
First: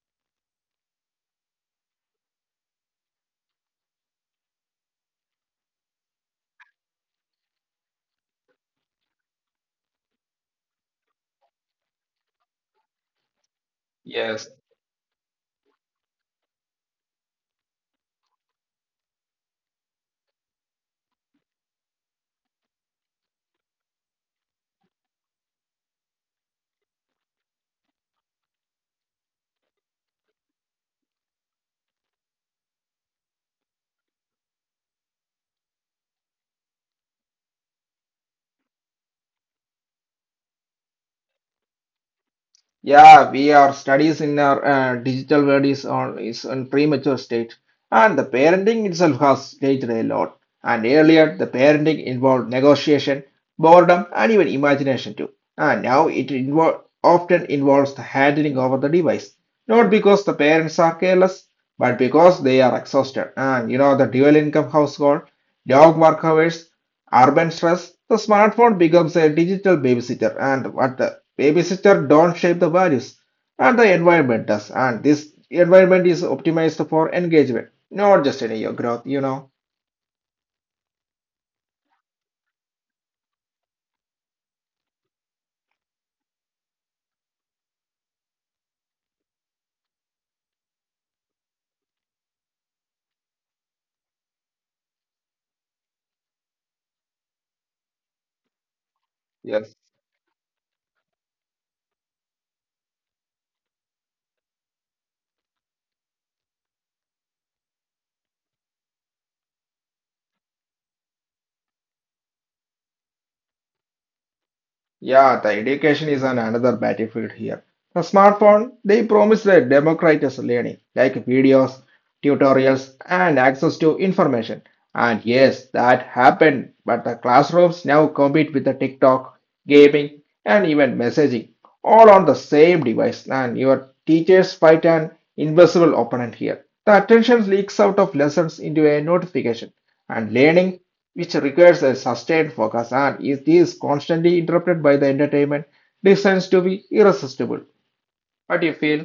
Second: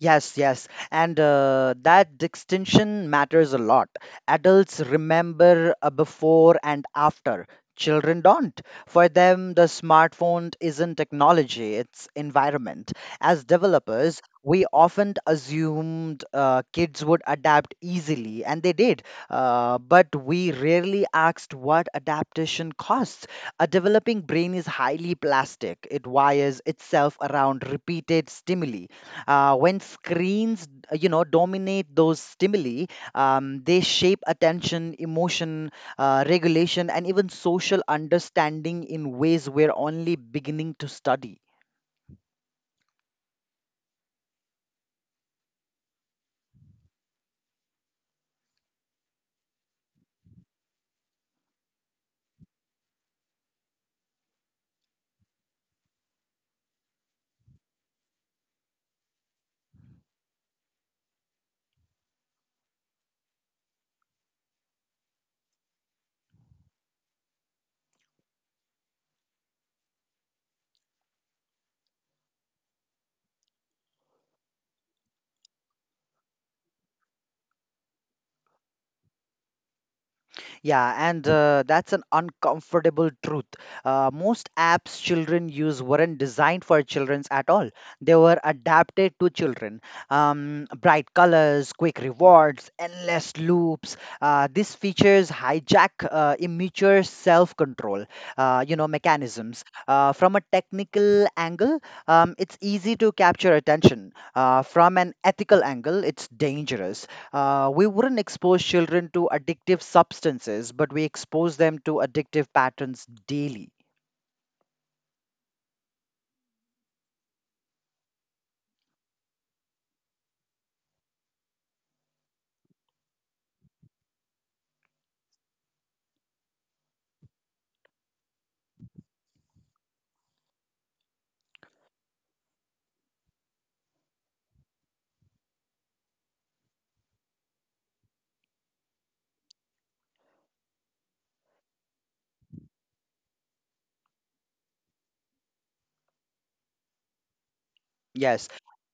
S2: Yes, yes. And uh, That distinction matters a lot. Adults remember a before and after. Children don't. For them, the smartphone isn't technology, it's environment. As developers,
S1: Yes.
S2: we often assumed uh, kids would adapt easily, and they did. Uh, but we rarely asked what adaptation costs. A developing brain is highly plastic, it wires itself around repeated stimuli uh, when screens uh, you know dominate those stimuli. Um, they shape attention, emotion, uh, regulation, and even social understanding in ways we're only beginning to study.
S1: Yeah, we are studies in our uh, digital world is on is on premature state, and the parenting itself has changed a lot. And earlier, the parenting involved negotiation, boredom, and even imagination too. And now it invol often involves the handling over the device, not because the parents are careless, but because they are exhausted. And you know, the dual income household, dog work hours, urban stress, the smartphone becomes a digital babysitter, and what the babysitter don't shape the values, and the environment does, and this environment is optimized for engagement, not just any growth, you know.
S2: Yeah, and uh, That's an uncomfortable truth. Uh, most apps children use weren't designed for children at all. They were adapted to children. Um, bright colors, quick rewards, endless loops. Uh, these features hijack uh, immature self-control, uh, you know, mechanisms.
S1: Yes.
S2: Uh, from a technical angle, um, it's easy to capture attention. Uh, from an ethical angle, it's dangerous. Uh, we wouldn't expose children to addictive substances, but we expose them to addictive patterns daily.
S1: Yeah, the education is an another battlefield here. The smartphone, they promise that democratized learning, like videos, tutorials, and access to information. And yes, that happened, but the classrooms now compete with the TikTok, gaming, and even messaging, all on the same device. And your teachers fight an invisible opponent here. The attention leaks out of lessons into a notification, and learning, which requires a sustained focus and is is constantly interrupted by the entertainment, descends to be irresistible.
S2: Yes,
S1: What do you feel?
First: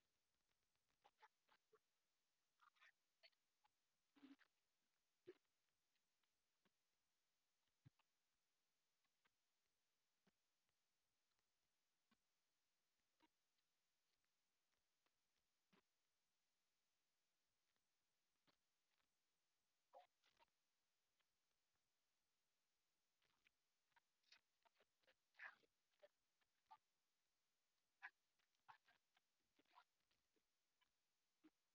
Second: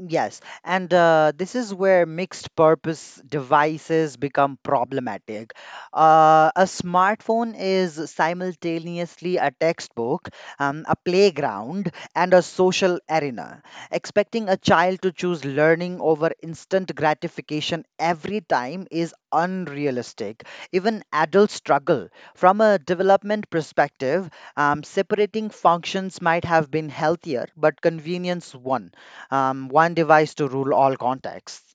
S2: Yes, and uh, this is where mixed purpose devices become problematic. Uh, a smartphone is simultaneously a textbook, um, a playground, and a social arena. Expecting a child to choose learning over instant gratification every time is unrealistic. Even adults struggle. From a development perspective, um, separating functions might have been healthier, but convenience won, um, one device to rule all contexts.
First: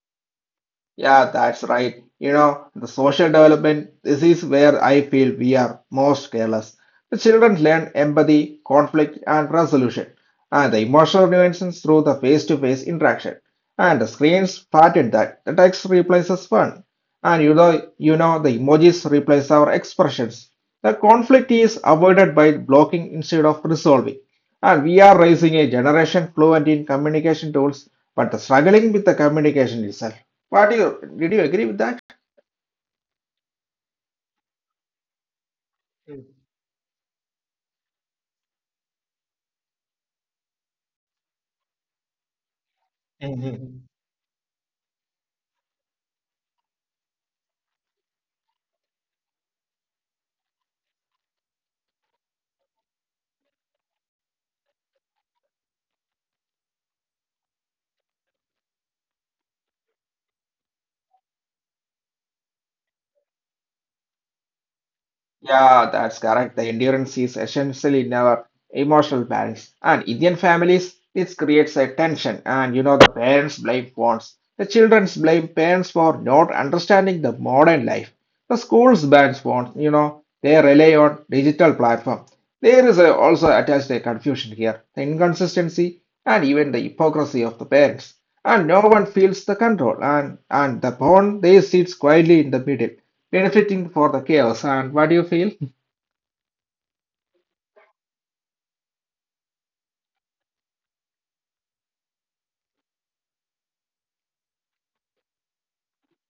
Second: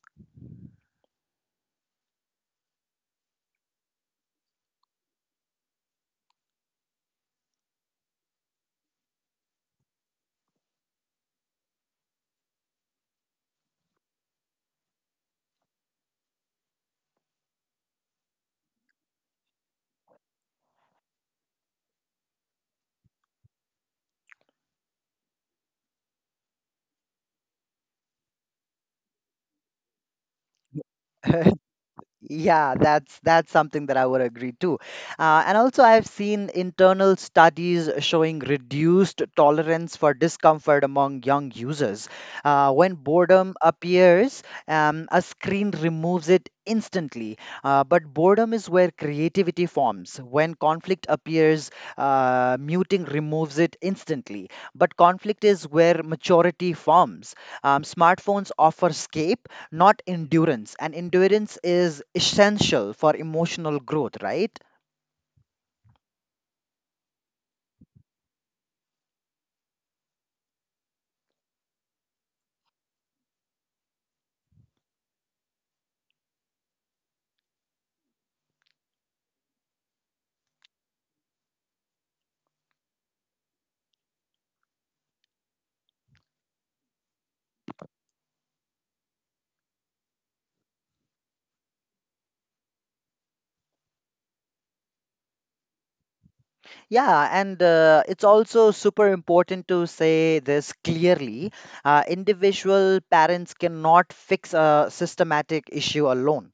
S1: Yeah, that's right. You know, the social development, this is where I feel we are most careless. The children learn empathy, conflict, and resolution, and the emotional nuances through the face-to-face interaction. And the screens pattern that. The text replaces fun. And you know, you know, the emojis replace our expressions. The conflict is avoided by blocking instead of resolving. And we are raising a generation fluent in communication tools, but struggling with the communication itself. What do you did you
S2: <laughs>
S1: agree with that?
S2: Yeah, that's that's something that I would agree to. Uh, and also, I've seen internal studies showing reduced tolerance for discomfort among young users. Uh, when boredom
S1: <laughs>
S2: appears, um, a screen removes it instantly. Uh, but boredom is where creativity forms. When conflict appears, uh, muting removes it instantly. But conflict is where maturity forms. Um, smartphones offer escape, not endurance. And endurance is essential for emotional growth, right?
S1: Yeah, that's correct. The endurance is essential in our emotional parents. And Indian families, it creates a tension. And you know, the parents blame phones. The children blame parents for not understanding the modern life. The schools ban phones, you know, they rely on digital platform. There is a, also attached a confusion here, the inconsistency and even the hypocrisy of the parents. And no one feels the control and, and the bond they sits quietly in the middle, benefiting for the chaos. And what do you feel?
S2: Yeah, and uh, It's also super important to say this clearly. Uh, individual parents cannot fix a systematic issue alone.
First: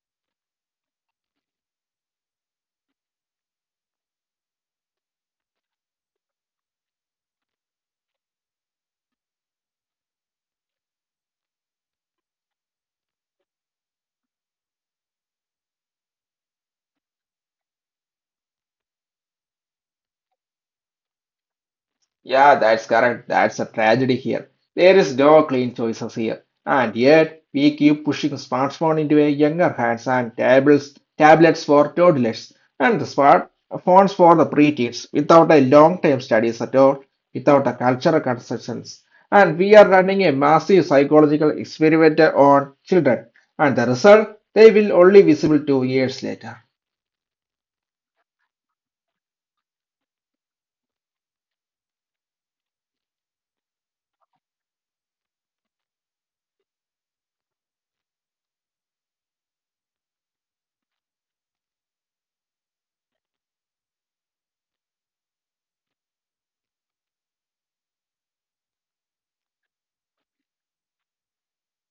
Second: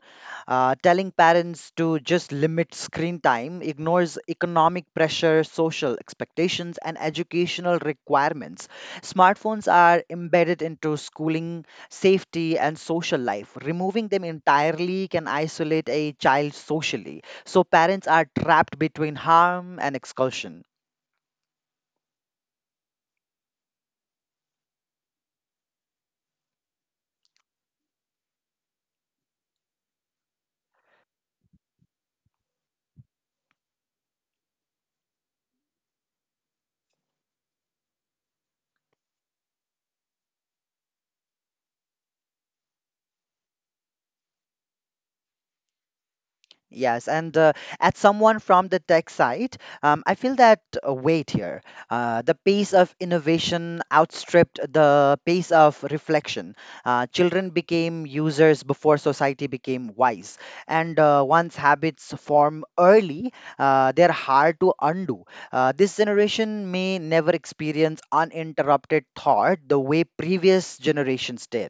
S2: Uh, telling parents to just limit screen time ignores economic pressure, social expectations, and educational requirements. Smartphones are embedded into schooling, safety, and social life. Removing them entirely can isolate a child socially, so parents are trapped between harm and expulsion.
S1: Yeah, that's correct. That's a tragedy here. There is no clean choices here. And yet, we keep pushing smartphone into a younger hands and tablets, tablets for toddlers and the smartphones for the preteens without a long-term studies at all, without a cultural conceptions. And we are running a massive psychological experiment on children. And the result, they will only visible two years later.
S2: Yes, and uh, as someone from the tech side, um, I feel that uh, wait here, uh, the pace of innovation outstripped the pace of reflection. Uh, children became users before society became wise, and uh, once habits form early, uh, they're hard to undo. Uh, this generation may never experience uninterrupted thought the way previous generations did.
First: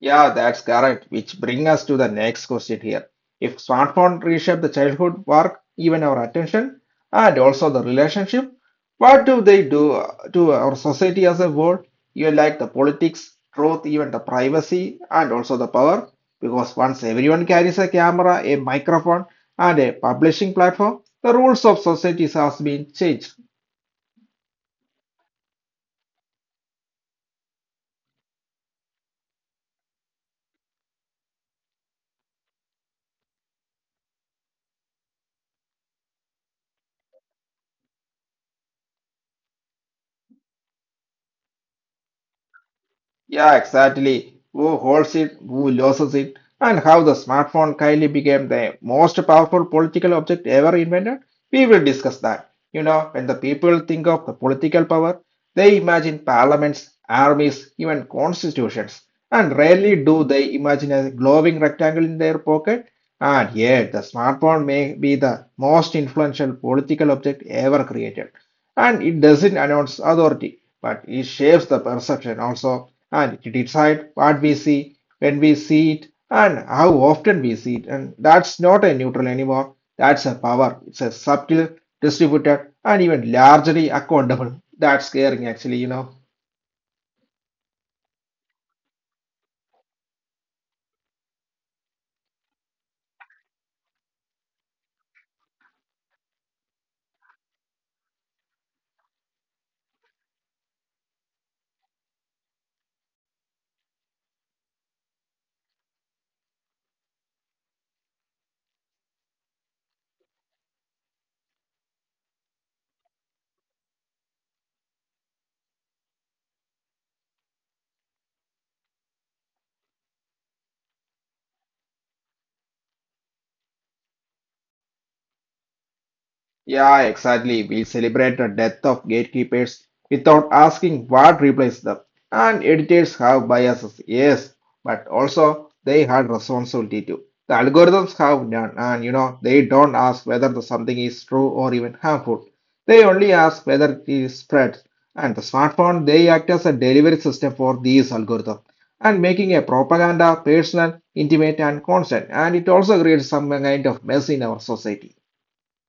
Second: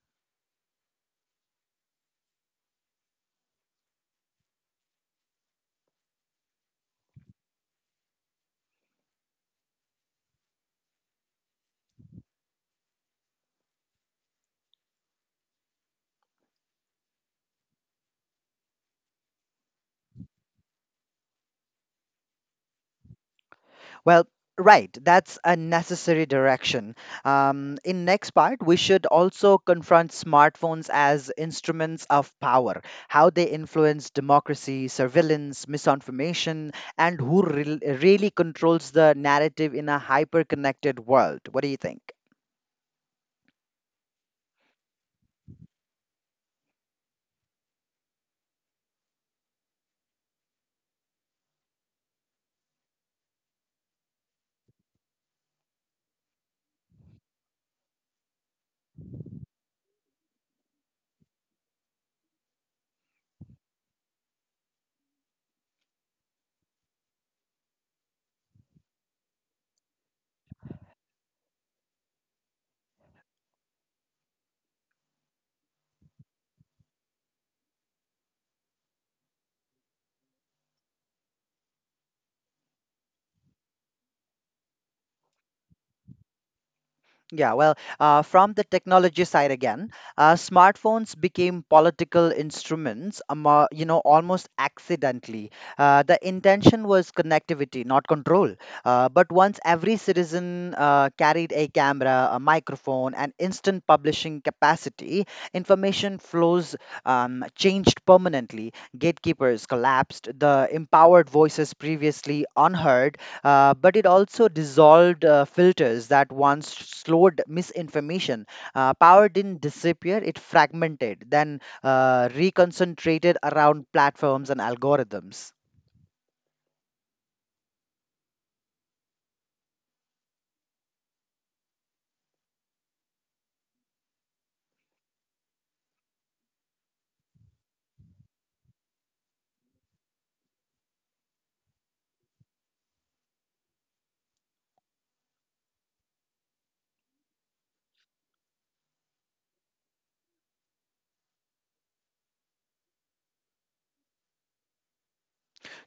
S1: Yeah, that's correct. Which bring us to the next question here. If smartphone reshape the childhood work, even our attention, and also the relationship, what do they do uh, to our society as a whole? You like the politics, truth, even the privacy, and also the power. Because once everyone carries a camera, a microphone, and a publishing platform, the rules of societies has been changed.
S2: Well, right, that's a necessary direction. Um, in next part, we should also confront smartphones as instruments of power, how they influence democracy, surveillance, misinformation, and who re- really controls the narrative in a hyper-connected world. What do you think?
S1: Yeah, exactly. Who holds it, who loses it, and how the smartphone kindly became the most powerful political object ever invented, we will discuss that. You know, when the people think of the political power, they imagine parliaments, armies, even constitutions, and rarely do they imagine a glowing rectangle in their pocket. And yet, the smartphone may be the most influential political object ever created and it doesn't announce authority, but it shapes the perception also, and it decides what we see, when we see it, and how often we see it. And that's not a neutral anymore. That's a power. It's a subtle, distributed, and even largely accountable. That's scaring, actually, you know.
S2: Yeah, well, uh, from the technology side again, uh, smartphones became political instruments, amo- you know, almost accidentally. Uh, the intention was connectivity, not control. Uh, but once every citizen uh, carried a camera, a microphone, and instant publishing capacity, information flows um, changed permanently. Gatekeepers collapsed, the empowered voices previously unheard, uh, but it also dissolved uh, filters that once slowed misinformation. Uh, power didn't disappear, it fragmented, then uh, reconcentrated around platforms and algorithms.
S1: Yeah, exactly. We celebrate the death of gatekeepers without asking what replaced them. And editors have biases, yes, but also they had responsibility too. The algorithms have none, and you know, they don't ask whether the something is true or even harmful. They only ask whether it is spread. And the smartphone, they act as a delivery system for these algorithms and making a propaganda personal, intimate, and constant. And it also creates some kind of mess in our society.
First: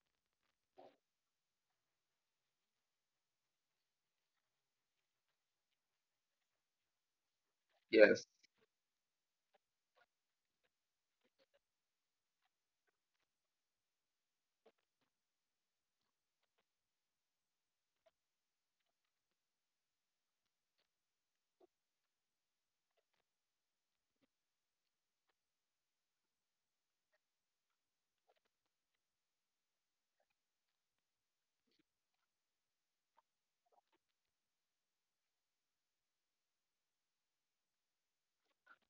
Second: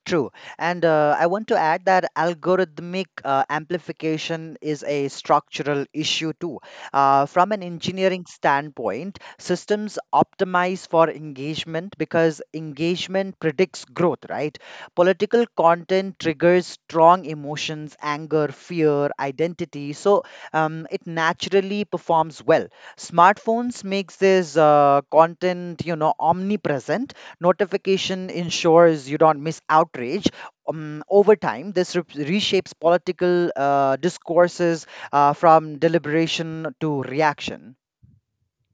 S2: True. And uh, I want to add that algorithmic uh, amplification is a structural issue too. Uh, from an engineering standpoint, systems optimize for engagement because engagement predicts growth, right? Political content triggers strong emotions, anger, fear, identity. So um, it naturally performs well. Smartphones makes this uh, content, you know, omnipresent. Notification ensures you don't miss outrage. Um, over time, this re- reshapes political uh, discourses, uh, from deliberation to reaction.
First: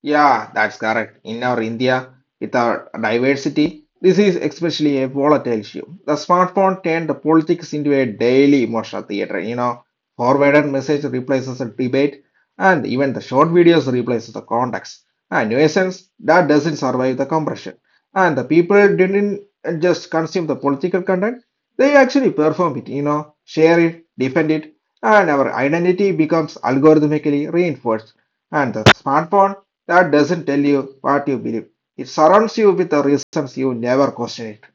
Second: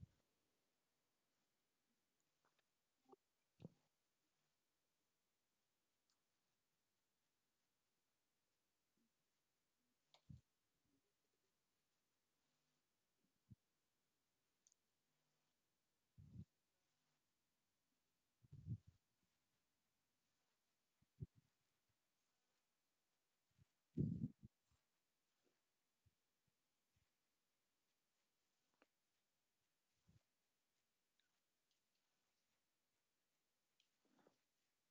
S1: Yeah, that's correct. In our India, with our diversity, this is especially a volatile issue. The smartphone turned the politics into a daily emotional theater. You know, forwarded message replaces a debate, and even the short videos replaces the context. And in essence, that doesn't survive the compression. And the people didn't just consume the political content; they actually perform it. You know, share it, defend it, and our identity becomes algorithmically reinforced. And the smartphone that doesn't tell you what you believe. It surrounds you with the reasons you never question it.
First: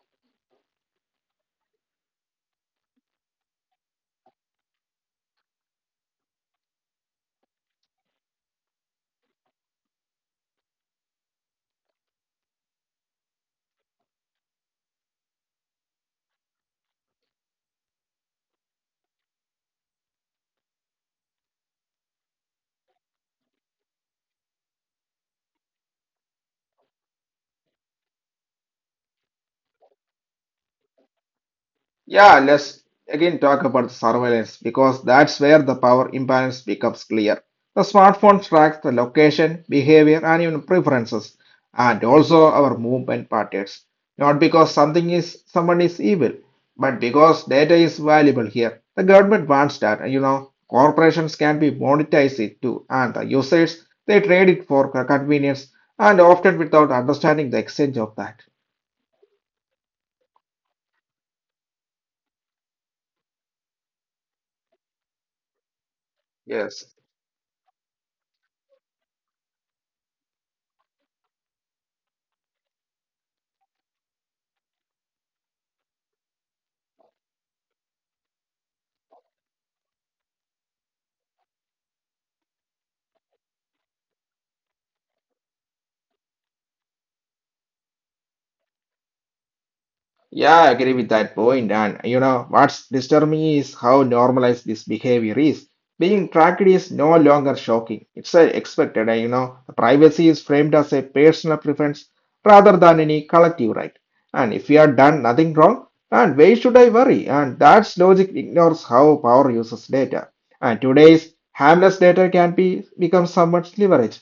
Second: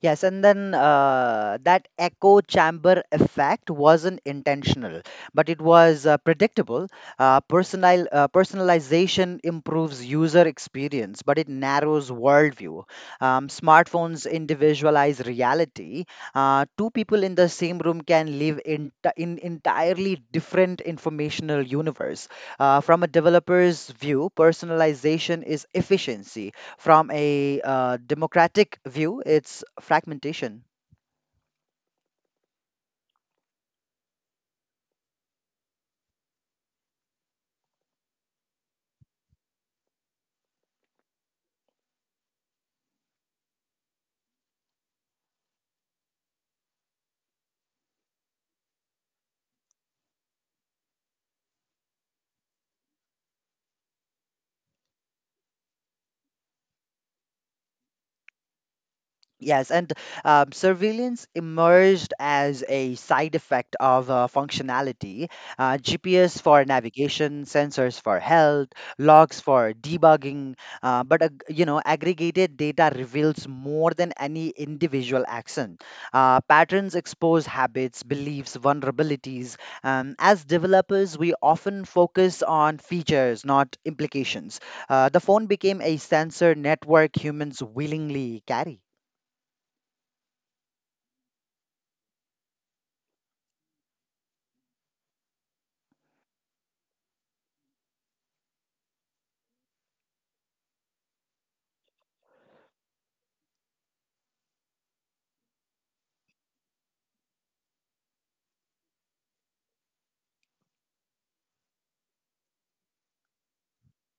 S2: Yes, and then uh, that echo chamber effect wasn't intentional, but it was uh, predictable. Uh, personal uh, personalization improves user experience, but it narrows worldview. Um, smartphones individualize reality. Uh, two people in the same room can live in, in entirely different informational universe. Uh, from a developer's view, personalization is efficiency; from a uh, democratic view, it's fragmentation.
S1: Yeah, let's again talk about the surveillance because that's where the power imbalance becomes clear. The smartphone tracks the location, behavior, and even preferences, and also our movement patterns. Not because something is someone is evil, but because data is valuable here. The government wants that, and you know, corporations can be monetize it too, and the users they trade it for convenience and often without understanding the exchange of that.
S2: Yes, and um, surveillance emerged as a side effect of uh, functionality. Uh, G P S for
S1: Yes.
S2: navigation, sensors for health, logs for debugging, uh, but ag- you know, aggregated data reveals more than any individual action. Uh, patterns expose habits, beliefs, vulnerabilities. Um, as developers, we often focus on features, not implications. Uh, the phone became a sensor network humans willingly carry.
S1: Yeah, I agree with that point. And you know, what's disturbing is how normalized this behavior is. Being tracked is no longer shocking. It's uh, expected. And you know, privacy is framed as a personal preference rather than any collective right. And if you have done nothing wrong, and why should I worry? And that's logic ignores how power uses data. And today's harmless data can be become somewhat leverage.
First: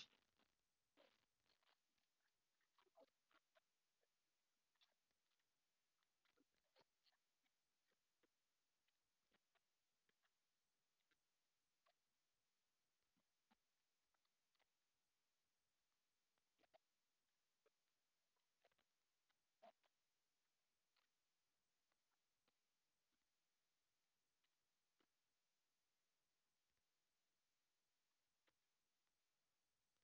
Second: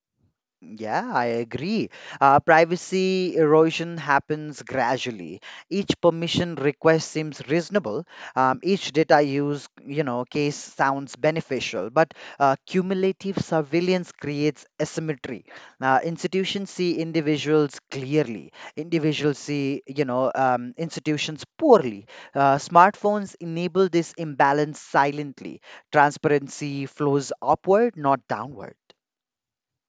S2: Yeah, I agree. Uh, privacy erosion happens gradually. Each permission request seems reasonable. Um, each data use, you know, case sounds beneficial, but uh, cumulative surveillance creates asymmetry. Uh, institutions see individuals clearly. Individuals see, you know, um, institutions poorly. Uh, smartphones enable this imbalance silently. Transparency flows upward, not downward.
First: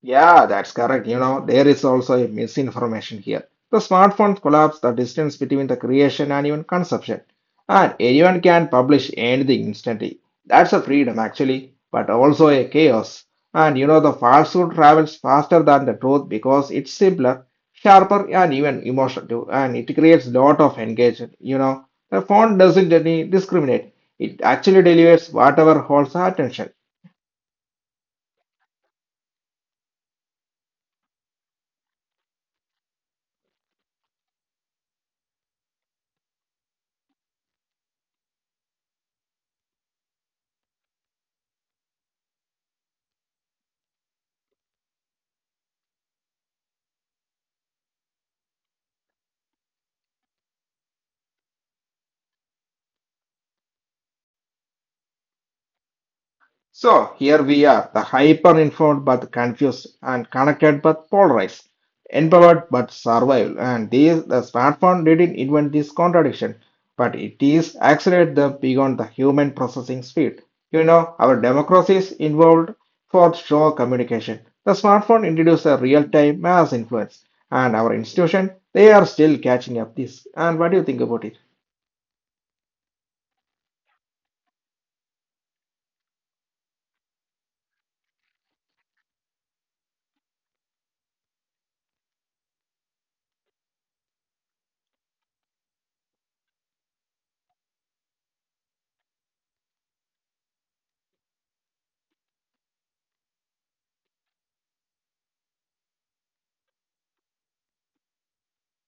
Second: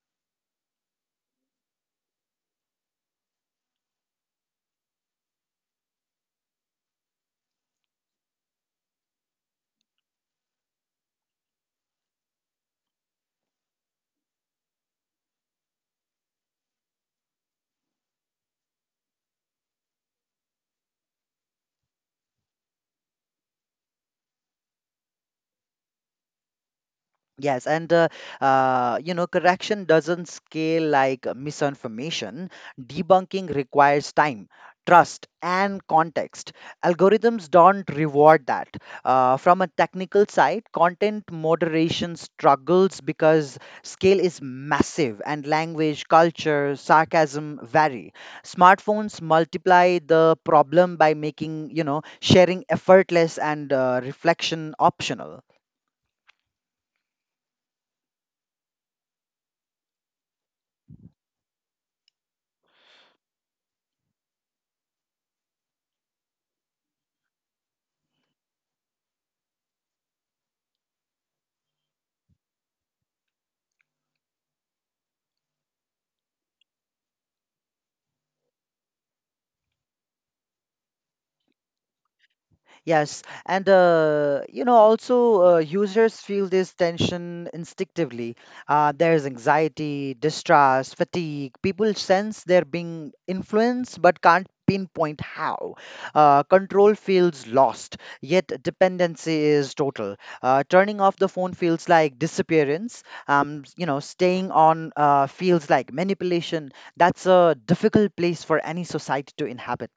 S1: Yeah, that's correct. You know, there is also a misinformation here. The smartphone collapse the distance between the creation and even consumption. And anyone can publish anything instantly. That's a freedom actually, but also a chaos. And you know, the falsehood travels faster than the truth because it's simpler, sharper, and even emotional too. And it creates lot of engagement. You know, the phone doesn't really discriminate. It actually delivers whatever holds our attention.
S2: Yes, and uh, uh, you know, correction doesn't scale like misinformation. Debunking requires time, trust, and context. Algorithms don't reward that. Uh, from a technical side, content moderation struggles because scale is massive and language, culture, sarcasm vary. Smartphones multiply the problem by making, you know, sharing effortless and uh, reflection optional.
S1: So here we are, the hyper informed but confused and connected but polarized, empowered but survival. And these the smartphone didn't invent this contradiction, but it is accelerate them beyond the human processing speed. You know, our democracies involved for show communication. The smartphone introduced a real-time mass influence, and our institution they are still catching up this. And what do you think about it?
S2: Yes, and uh, you know, also uh, users feel this tension instinctively. Uh, there's anxiety, distrust, fatigue. People sense they're being influenced but can't pinpoint how. Uh, control feels lost, yet dependency is total. Uh, turning off the phone feels like disappearance. Um, s- you know, staying on uh, feels like manipulation. That's a difficult place for any society to inhabit.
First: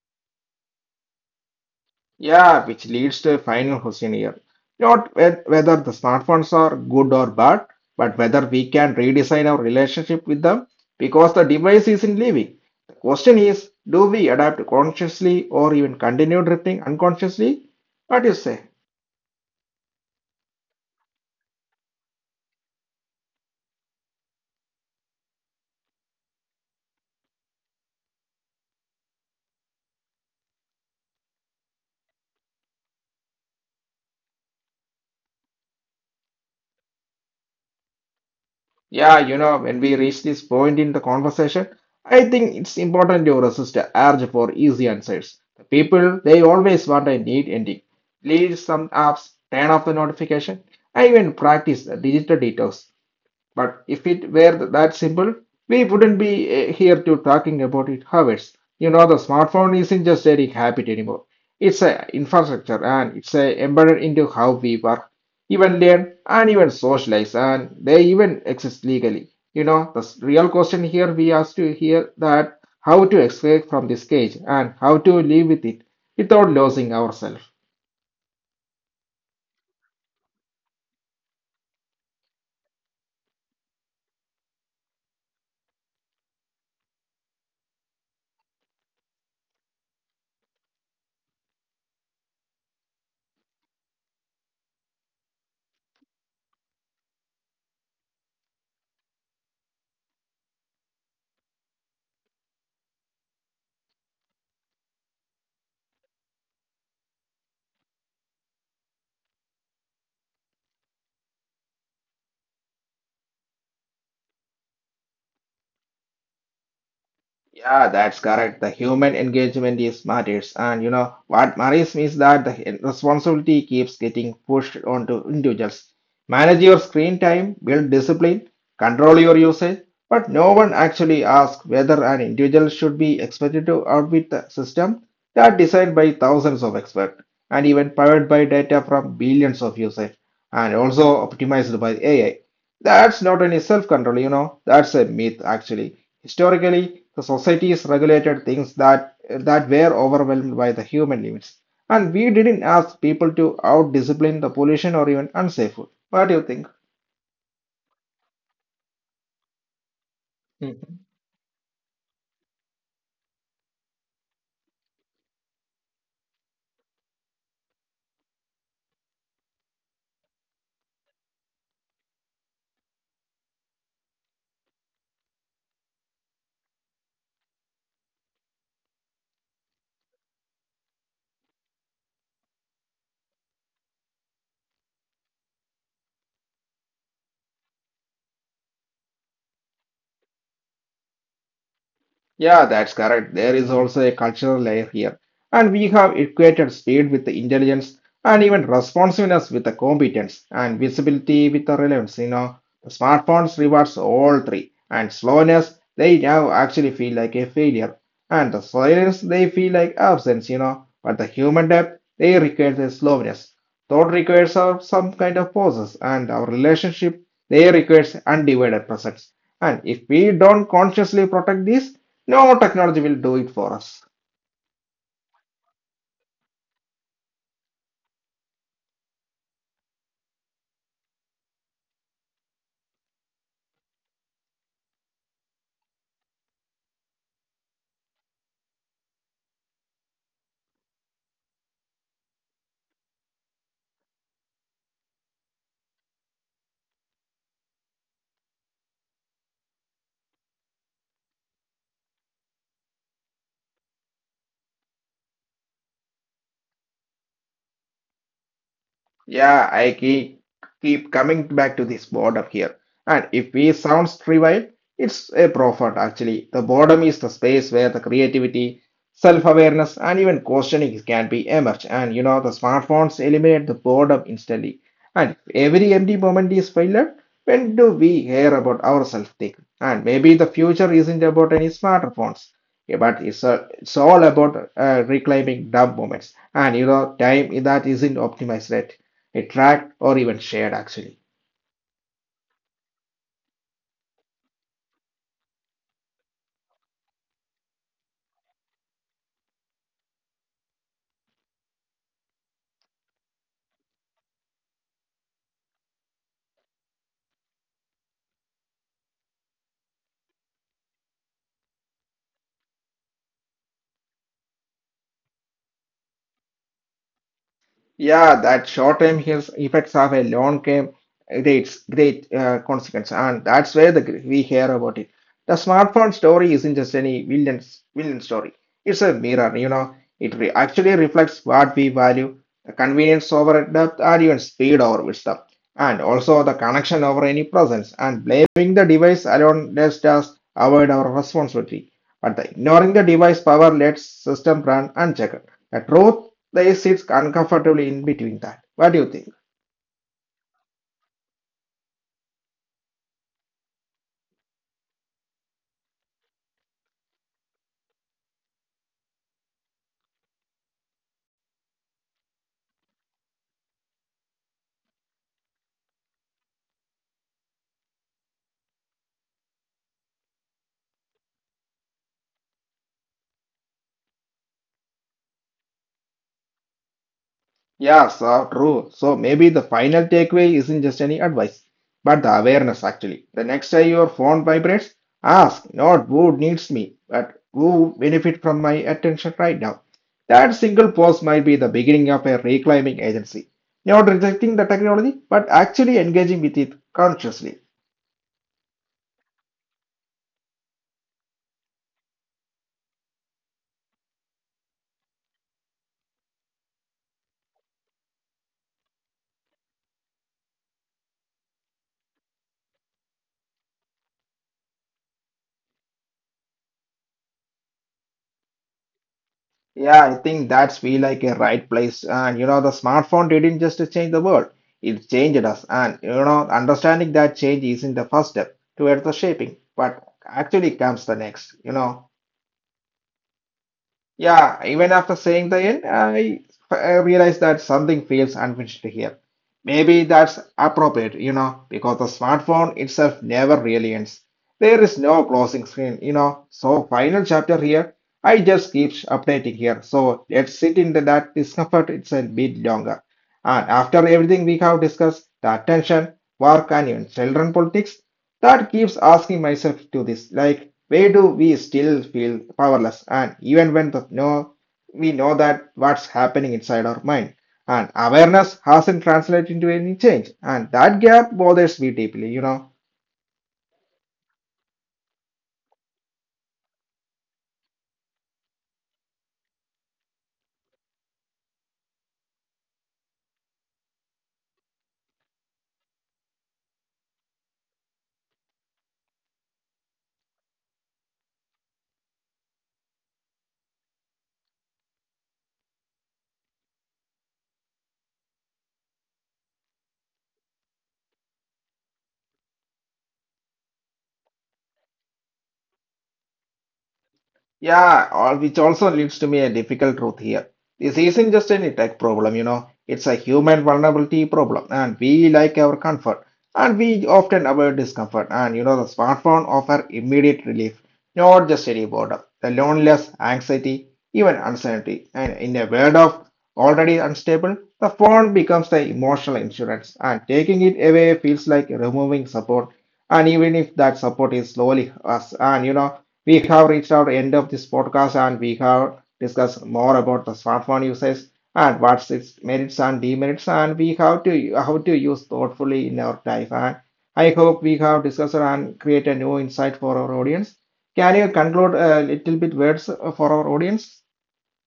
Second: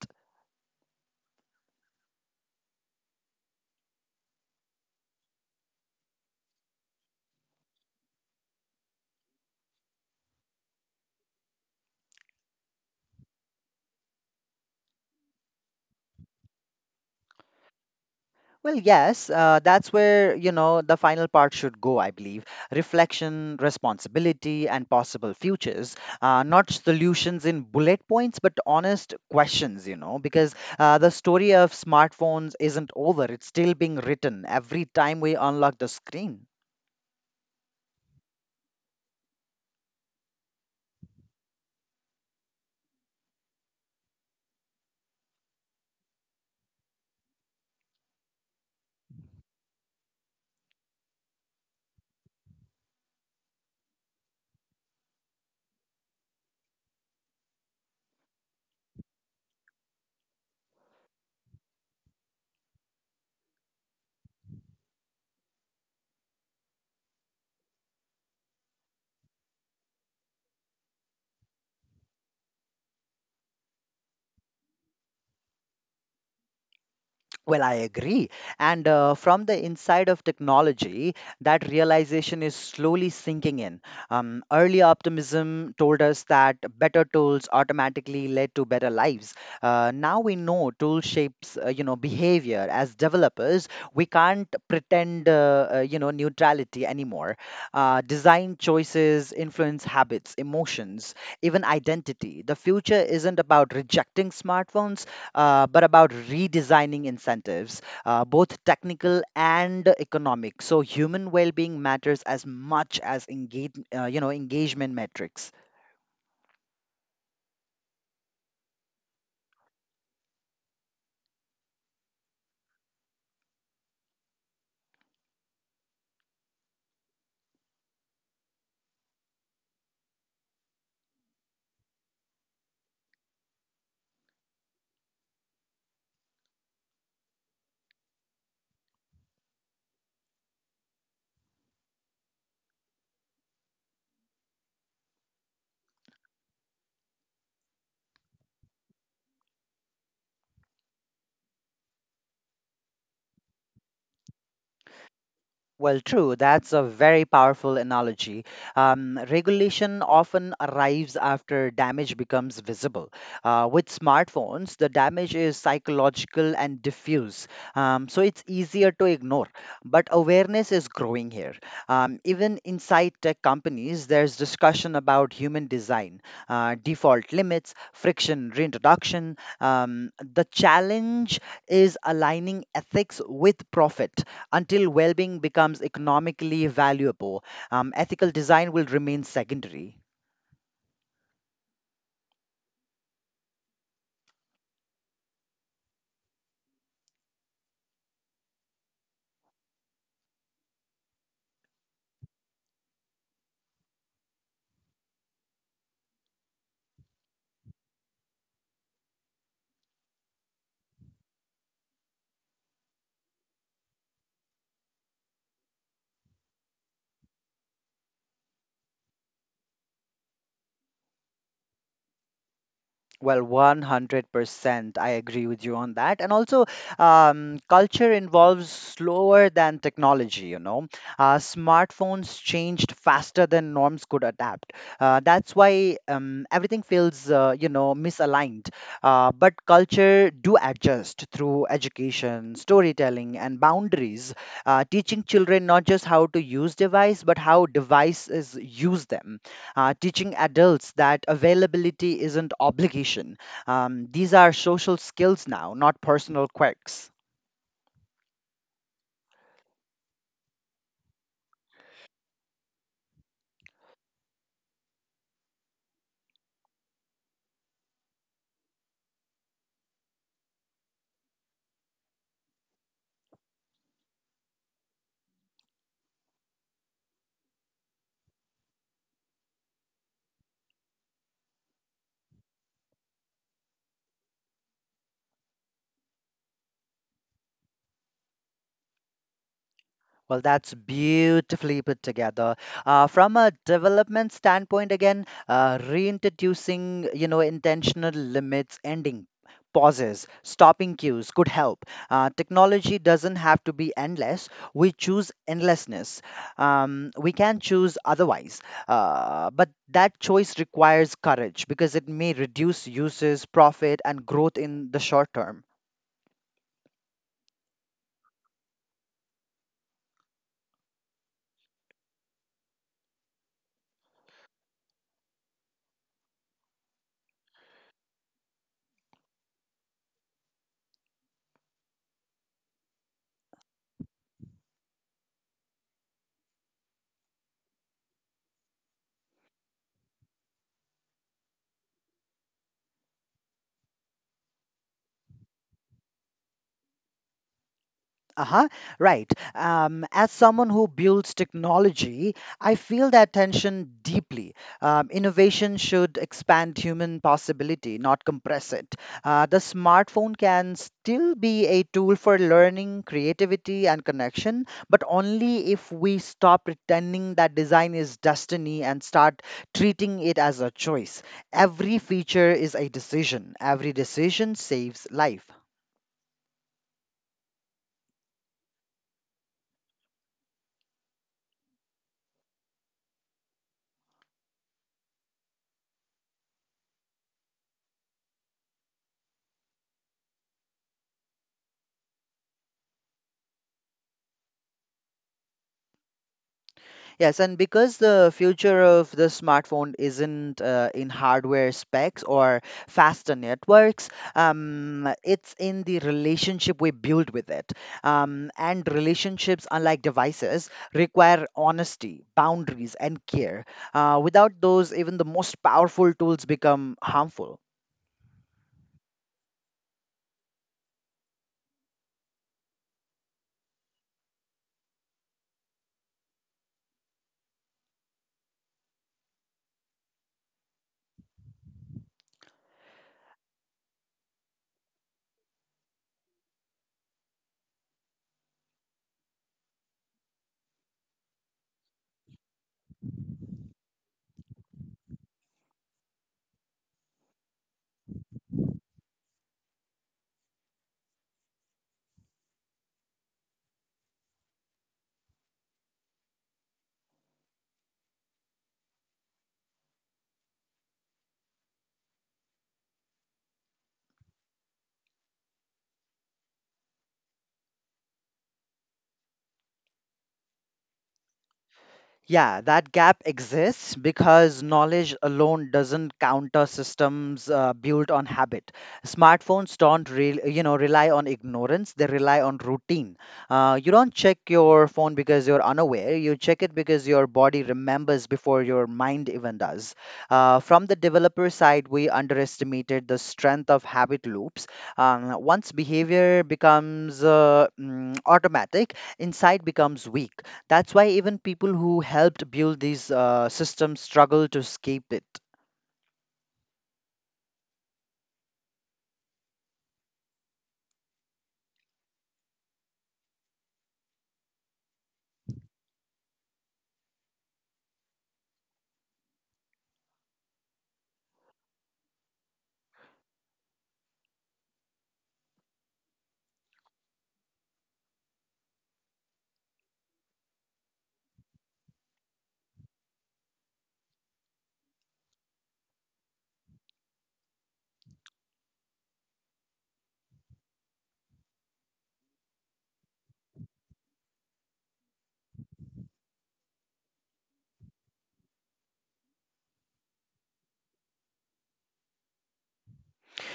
S1: Yeah, which leads to a final question here. Not whe- whether the smartphones are good or bad, but whether we can redesign our relationship with them because the device isn't leaving. The question is, do we adapt consciously or even continue drifting unconsciously? What do you say?
S2: Well, yes, uh, that's where, you know, the final part should go, I believe. Reflection, responsibility, and possible futures. Uh, not solutions in bullet points, but honest questions, you know, because uh, the story of smartphones isn't over. It's still being written every time we unlock the screen.
S1: Yeah, you know, when we reach this point in the conversation, I think it's important to resist the urge for easy answers. The people, they always want a neat ending. Leave some apps, turn off the notification. I even practice the digital detox. But if it were th- that simple, we wouldn't be eh, here to talking about it hours. You know, the smartphone isn't just a habit anymore. It's a infrastructure and it's a embedded into how we work, even learn, and even socialize, and they even exist legally. You know, the s- real question here we ask to hear that how to escape from this cage and how to live with it without losing ourselves.
S2: Well, I agree. And uh, from the inside of technology, that realization is slowly sinking in. Um, early optimism told us that better tools automatically led to better lives. Uh, now we know tool shapes, uh, you know, behavior. As developers, we can't pretend, uh, uh, you know, neutrality anymore. Uh, design choices influence habits, emotions, even identity. The future isn't about rejecting smartphones; uh, but about redesigning incentives, uh, both technical and economic. So human well-being matters as much as engage, uh, you know, engagement metrics.
S1: Yeah, that's correct. The human engagement is matters, and you know what matters means that the responsibility keeps getting pushed onto individuals. Manage your screen time, build discipline, control your usage, but no one actually asks whether an individual should be expected to outwit the system that designed by thousands of experts and even powered by data from billions of users and also optimized by A I. That's not any self-control, you know, that's a myth actually. Historically, the societies regulated things that that were overwhelmed by the human limits. And we didn't ask people to out-discipline the pollution or even unsafe food. What do you think?
S2: Well, true. That's a very powerful analogy. Um, regulation often arrives after damage becomes visible. Uh, with smartphones, the damage is psychological and diffuse, um, so it's easier to ignore. But awareness is growing here. Um, even inside tech companies, there's discussion about human design, uh, default limits, friction reintroduction. Um, the challenge is aligning ethics with profit. Until well being becomes economically valuable, um, ethical design will remain secondary.
S1: Yeah, that's correct. There is also a cultural layer here. And we have equated speed with the intelligence and even responsiveness with the competence and visibility with the relevance. You know, the smartphones rewards all three. And slowness, they now actually feel like a failure. And the silence, they feel like absence, you know. But the human depth, they require the slowness. Thought requires some kind of pauses, and our relationship there requires undivided presence. And if we don't consciously protect this, no technology will do it for us.
S2: Well, one hundred percent. I agree with you on that. And also, um, culture involves slower than technology, you know. Uh, smartphones changed faster than norms could adapt. Uh, that's why um, everything feels, uh, you know, misaligned. Uh, but culture do adjust through education, storytelling, and boundaries, uh, teaching children not just how to use device, but how devices use them, uh, teaching adults that availability isn't obligation. Um, these are social skills now, not personal quirks.
S1: Yeah, I keep, keep coming back to this boredom here. And if we sounds trivial, it's a profit actually. The boredom is the space where the creativity, self-awareness, and even questioning can be emerged. And you know, the smartphones eliminate the boredom instantly. And if every empty moment is failure, when do we hear about ourselves think? And maybe the future isn't about any smartphones, yeah, but it's, uh, it's all about uh, reclaiming dumb moments. And you know, time that isn't optimized yet it tracked or even shared actually.
S2: Well, that's beautifully put together. Uh, from a development standpoint, again, uh, reintroducing, you know, intentional limits, ending pauses, stopping cues could help. Uh, technology doesn't have to be endless. We choose endlessness. Um, we can choose otherwise. Uh, but that choice requires courage because it may reduce uses, profit, and growth in the short term.
S1: Yeah, that short-term heals effects of a long-term great great uh, consequence, and that's where the gr- we hear about it. The smartphone story isn't just any villain villain story; it's a mirror. You know, it re- actually reflects what we value: the convenience over depth, and even speed over wisdom, and also the connection over any presence. And blaming the device alone lets us avoid our responsibility, but the ignoring the device power lets system run unchecked. The truth they sits uncomfortably in between that. What do you think?
S2: Uh-huh, right. Um, as someone who builds technology, I feel that tension deeply. Um, innovation should expand human possibility, not compress it. Uh, the smartphone can still be a tool for learning, creativity, and connection, but only if we stop pretending that design is destiny and start treating it as a choice. Every feature is a decision, every decision saves life.
S1: Yeah, so true. So maybe the final takeaway isn't just any advice, but the awareness actually. The next time your phone vibrates, ask not who needs me, but who benefit from my attention right now. That single pause might be the beginning of a reclaiming agency. Not rejecting the technology, but actually engaging with it consciously.
S2: Yes, and because the future of the smartphone isn't uh, in hardware specs or faster networks, um, it's in the relationship we build with it. Um, and relationships, unlike devices, require honesty, boundaries, and care. Uh, without those, even the most powerful tools become harmful.
S1: Yeah, I think that's feel like a right place. And you know, the smartphone didn't just change the world; it changed us. And you know, understanding that change isn't the first step towards the shaping, but actually comes the next. You know. Yeah, even after saying the end, I, I realized that something feels unfinished here. Maybe that's appropriate, you know, because the smartphone itself never really ends. There is no closing screen, you know. So final chapter here, I just keeps updating here. So let's sit in that discomfort it's a bit longer. And after everything we have discussed, the attention, work and even children politics, that keeps asking myself to this, like, why do we still feel powerless? And even when the no, we know that what's happening inside our mind, and awareness hasn't translated into any change, and that gap bothers me deeply, you know.
S2: Yeah, that gap exists because knowledge alone doesn't counter systems uh, built on habit. Smartphones don't, re- you know, rely on ignorance; they rely on routine. Uh, you don't check your phone because you're unaware. You check it because your body remembers before your mind even does. Uh, from the developer side, we underestimated the strength of habit loops. Um, once behavior becomes uh, mm, automatic, insight becomes weak. That's why even people who helped build these uh, systems struggle to escape it.
S1: Yeah, al- which also leads to me a difficult truth here. This isn't just an tech problem, you know, it's a human vulnerability problem, and we like our comfort, and we often avoid discomfort. And you know, the smartphone offer immediate relief, not just any boredom, the loneliness, anxiety, even uncertainty. And in a world of already unstable, the phone becomes the emotional insurance, and taking it away feels like removing support. And even if that support is slowly us, and you know. We have reached our end of this podcast and we have discussed more about the smartphone usage and what's its merits and demerits and we have to how to use thoughtfully in our life. And I hope we have discussed and create a new insight for our audience. Can you conclude a little bit words for our audience?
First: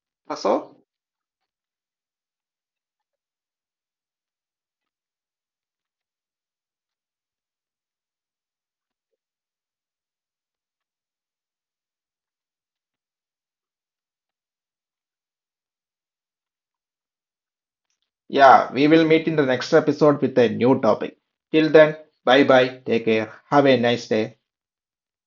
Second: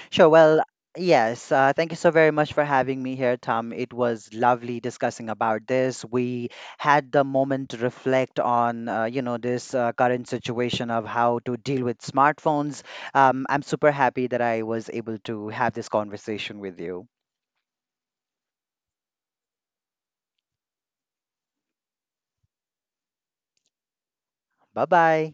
S2: Sure, well,
S1: So,
S2: yes, uh, thank you so very much for having me here, Tom. It was lovely discussing about this. We had the moment to reflect on, uh, you know, this uh, current situation of how to deal with smartphones. Um, I'm super happy that I was able to have this conversation with you.
S1: yeah, we will meet in the next episode with a new topic. Till then, bye bye. Take care. Have a nice day.
S2: Bye bye.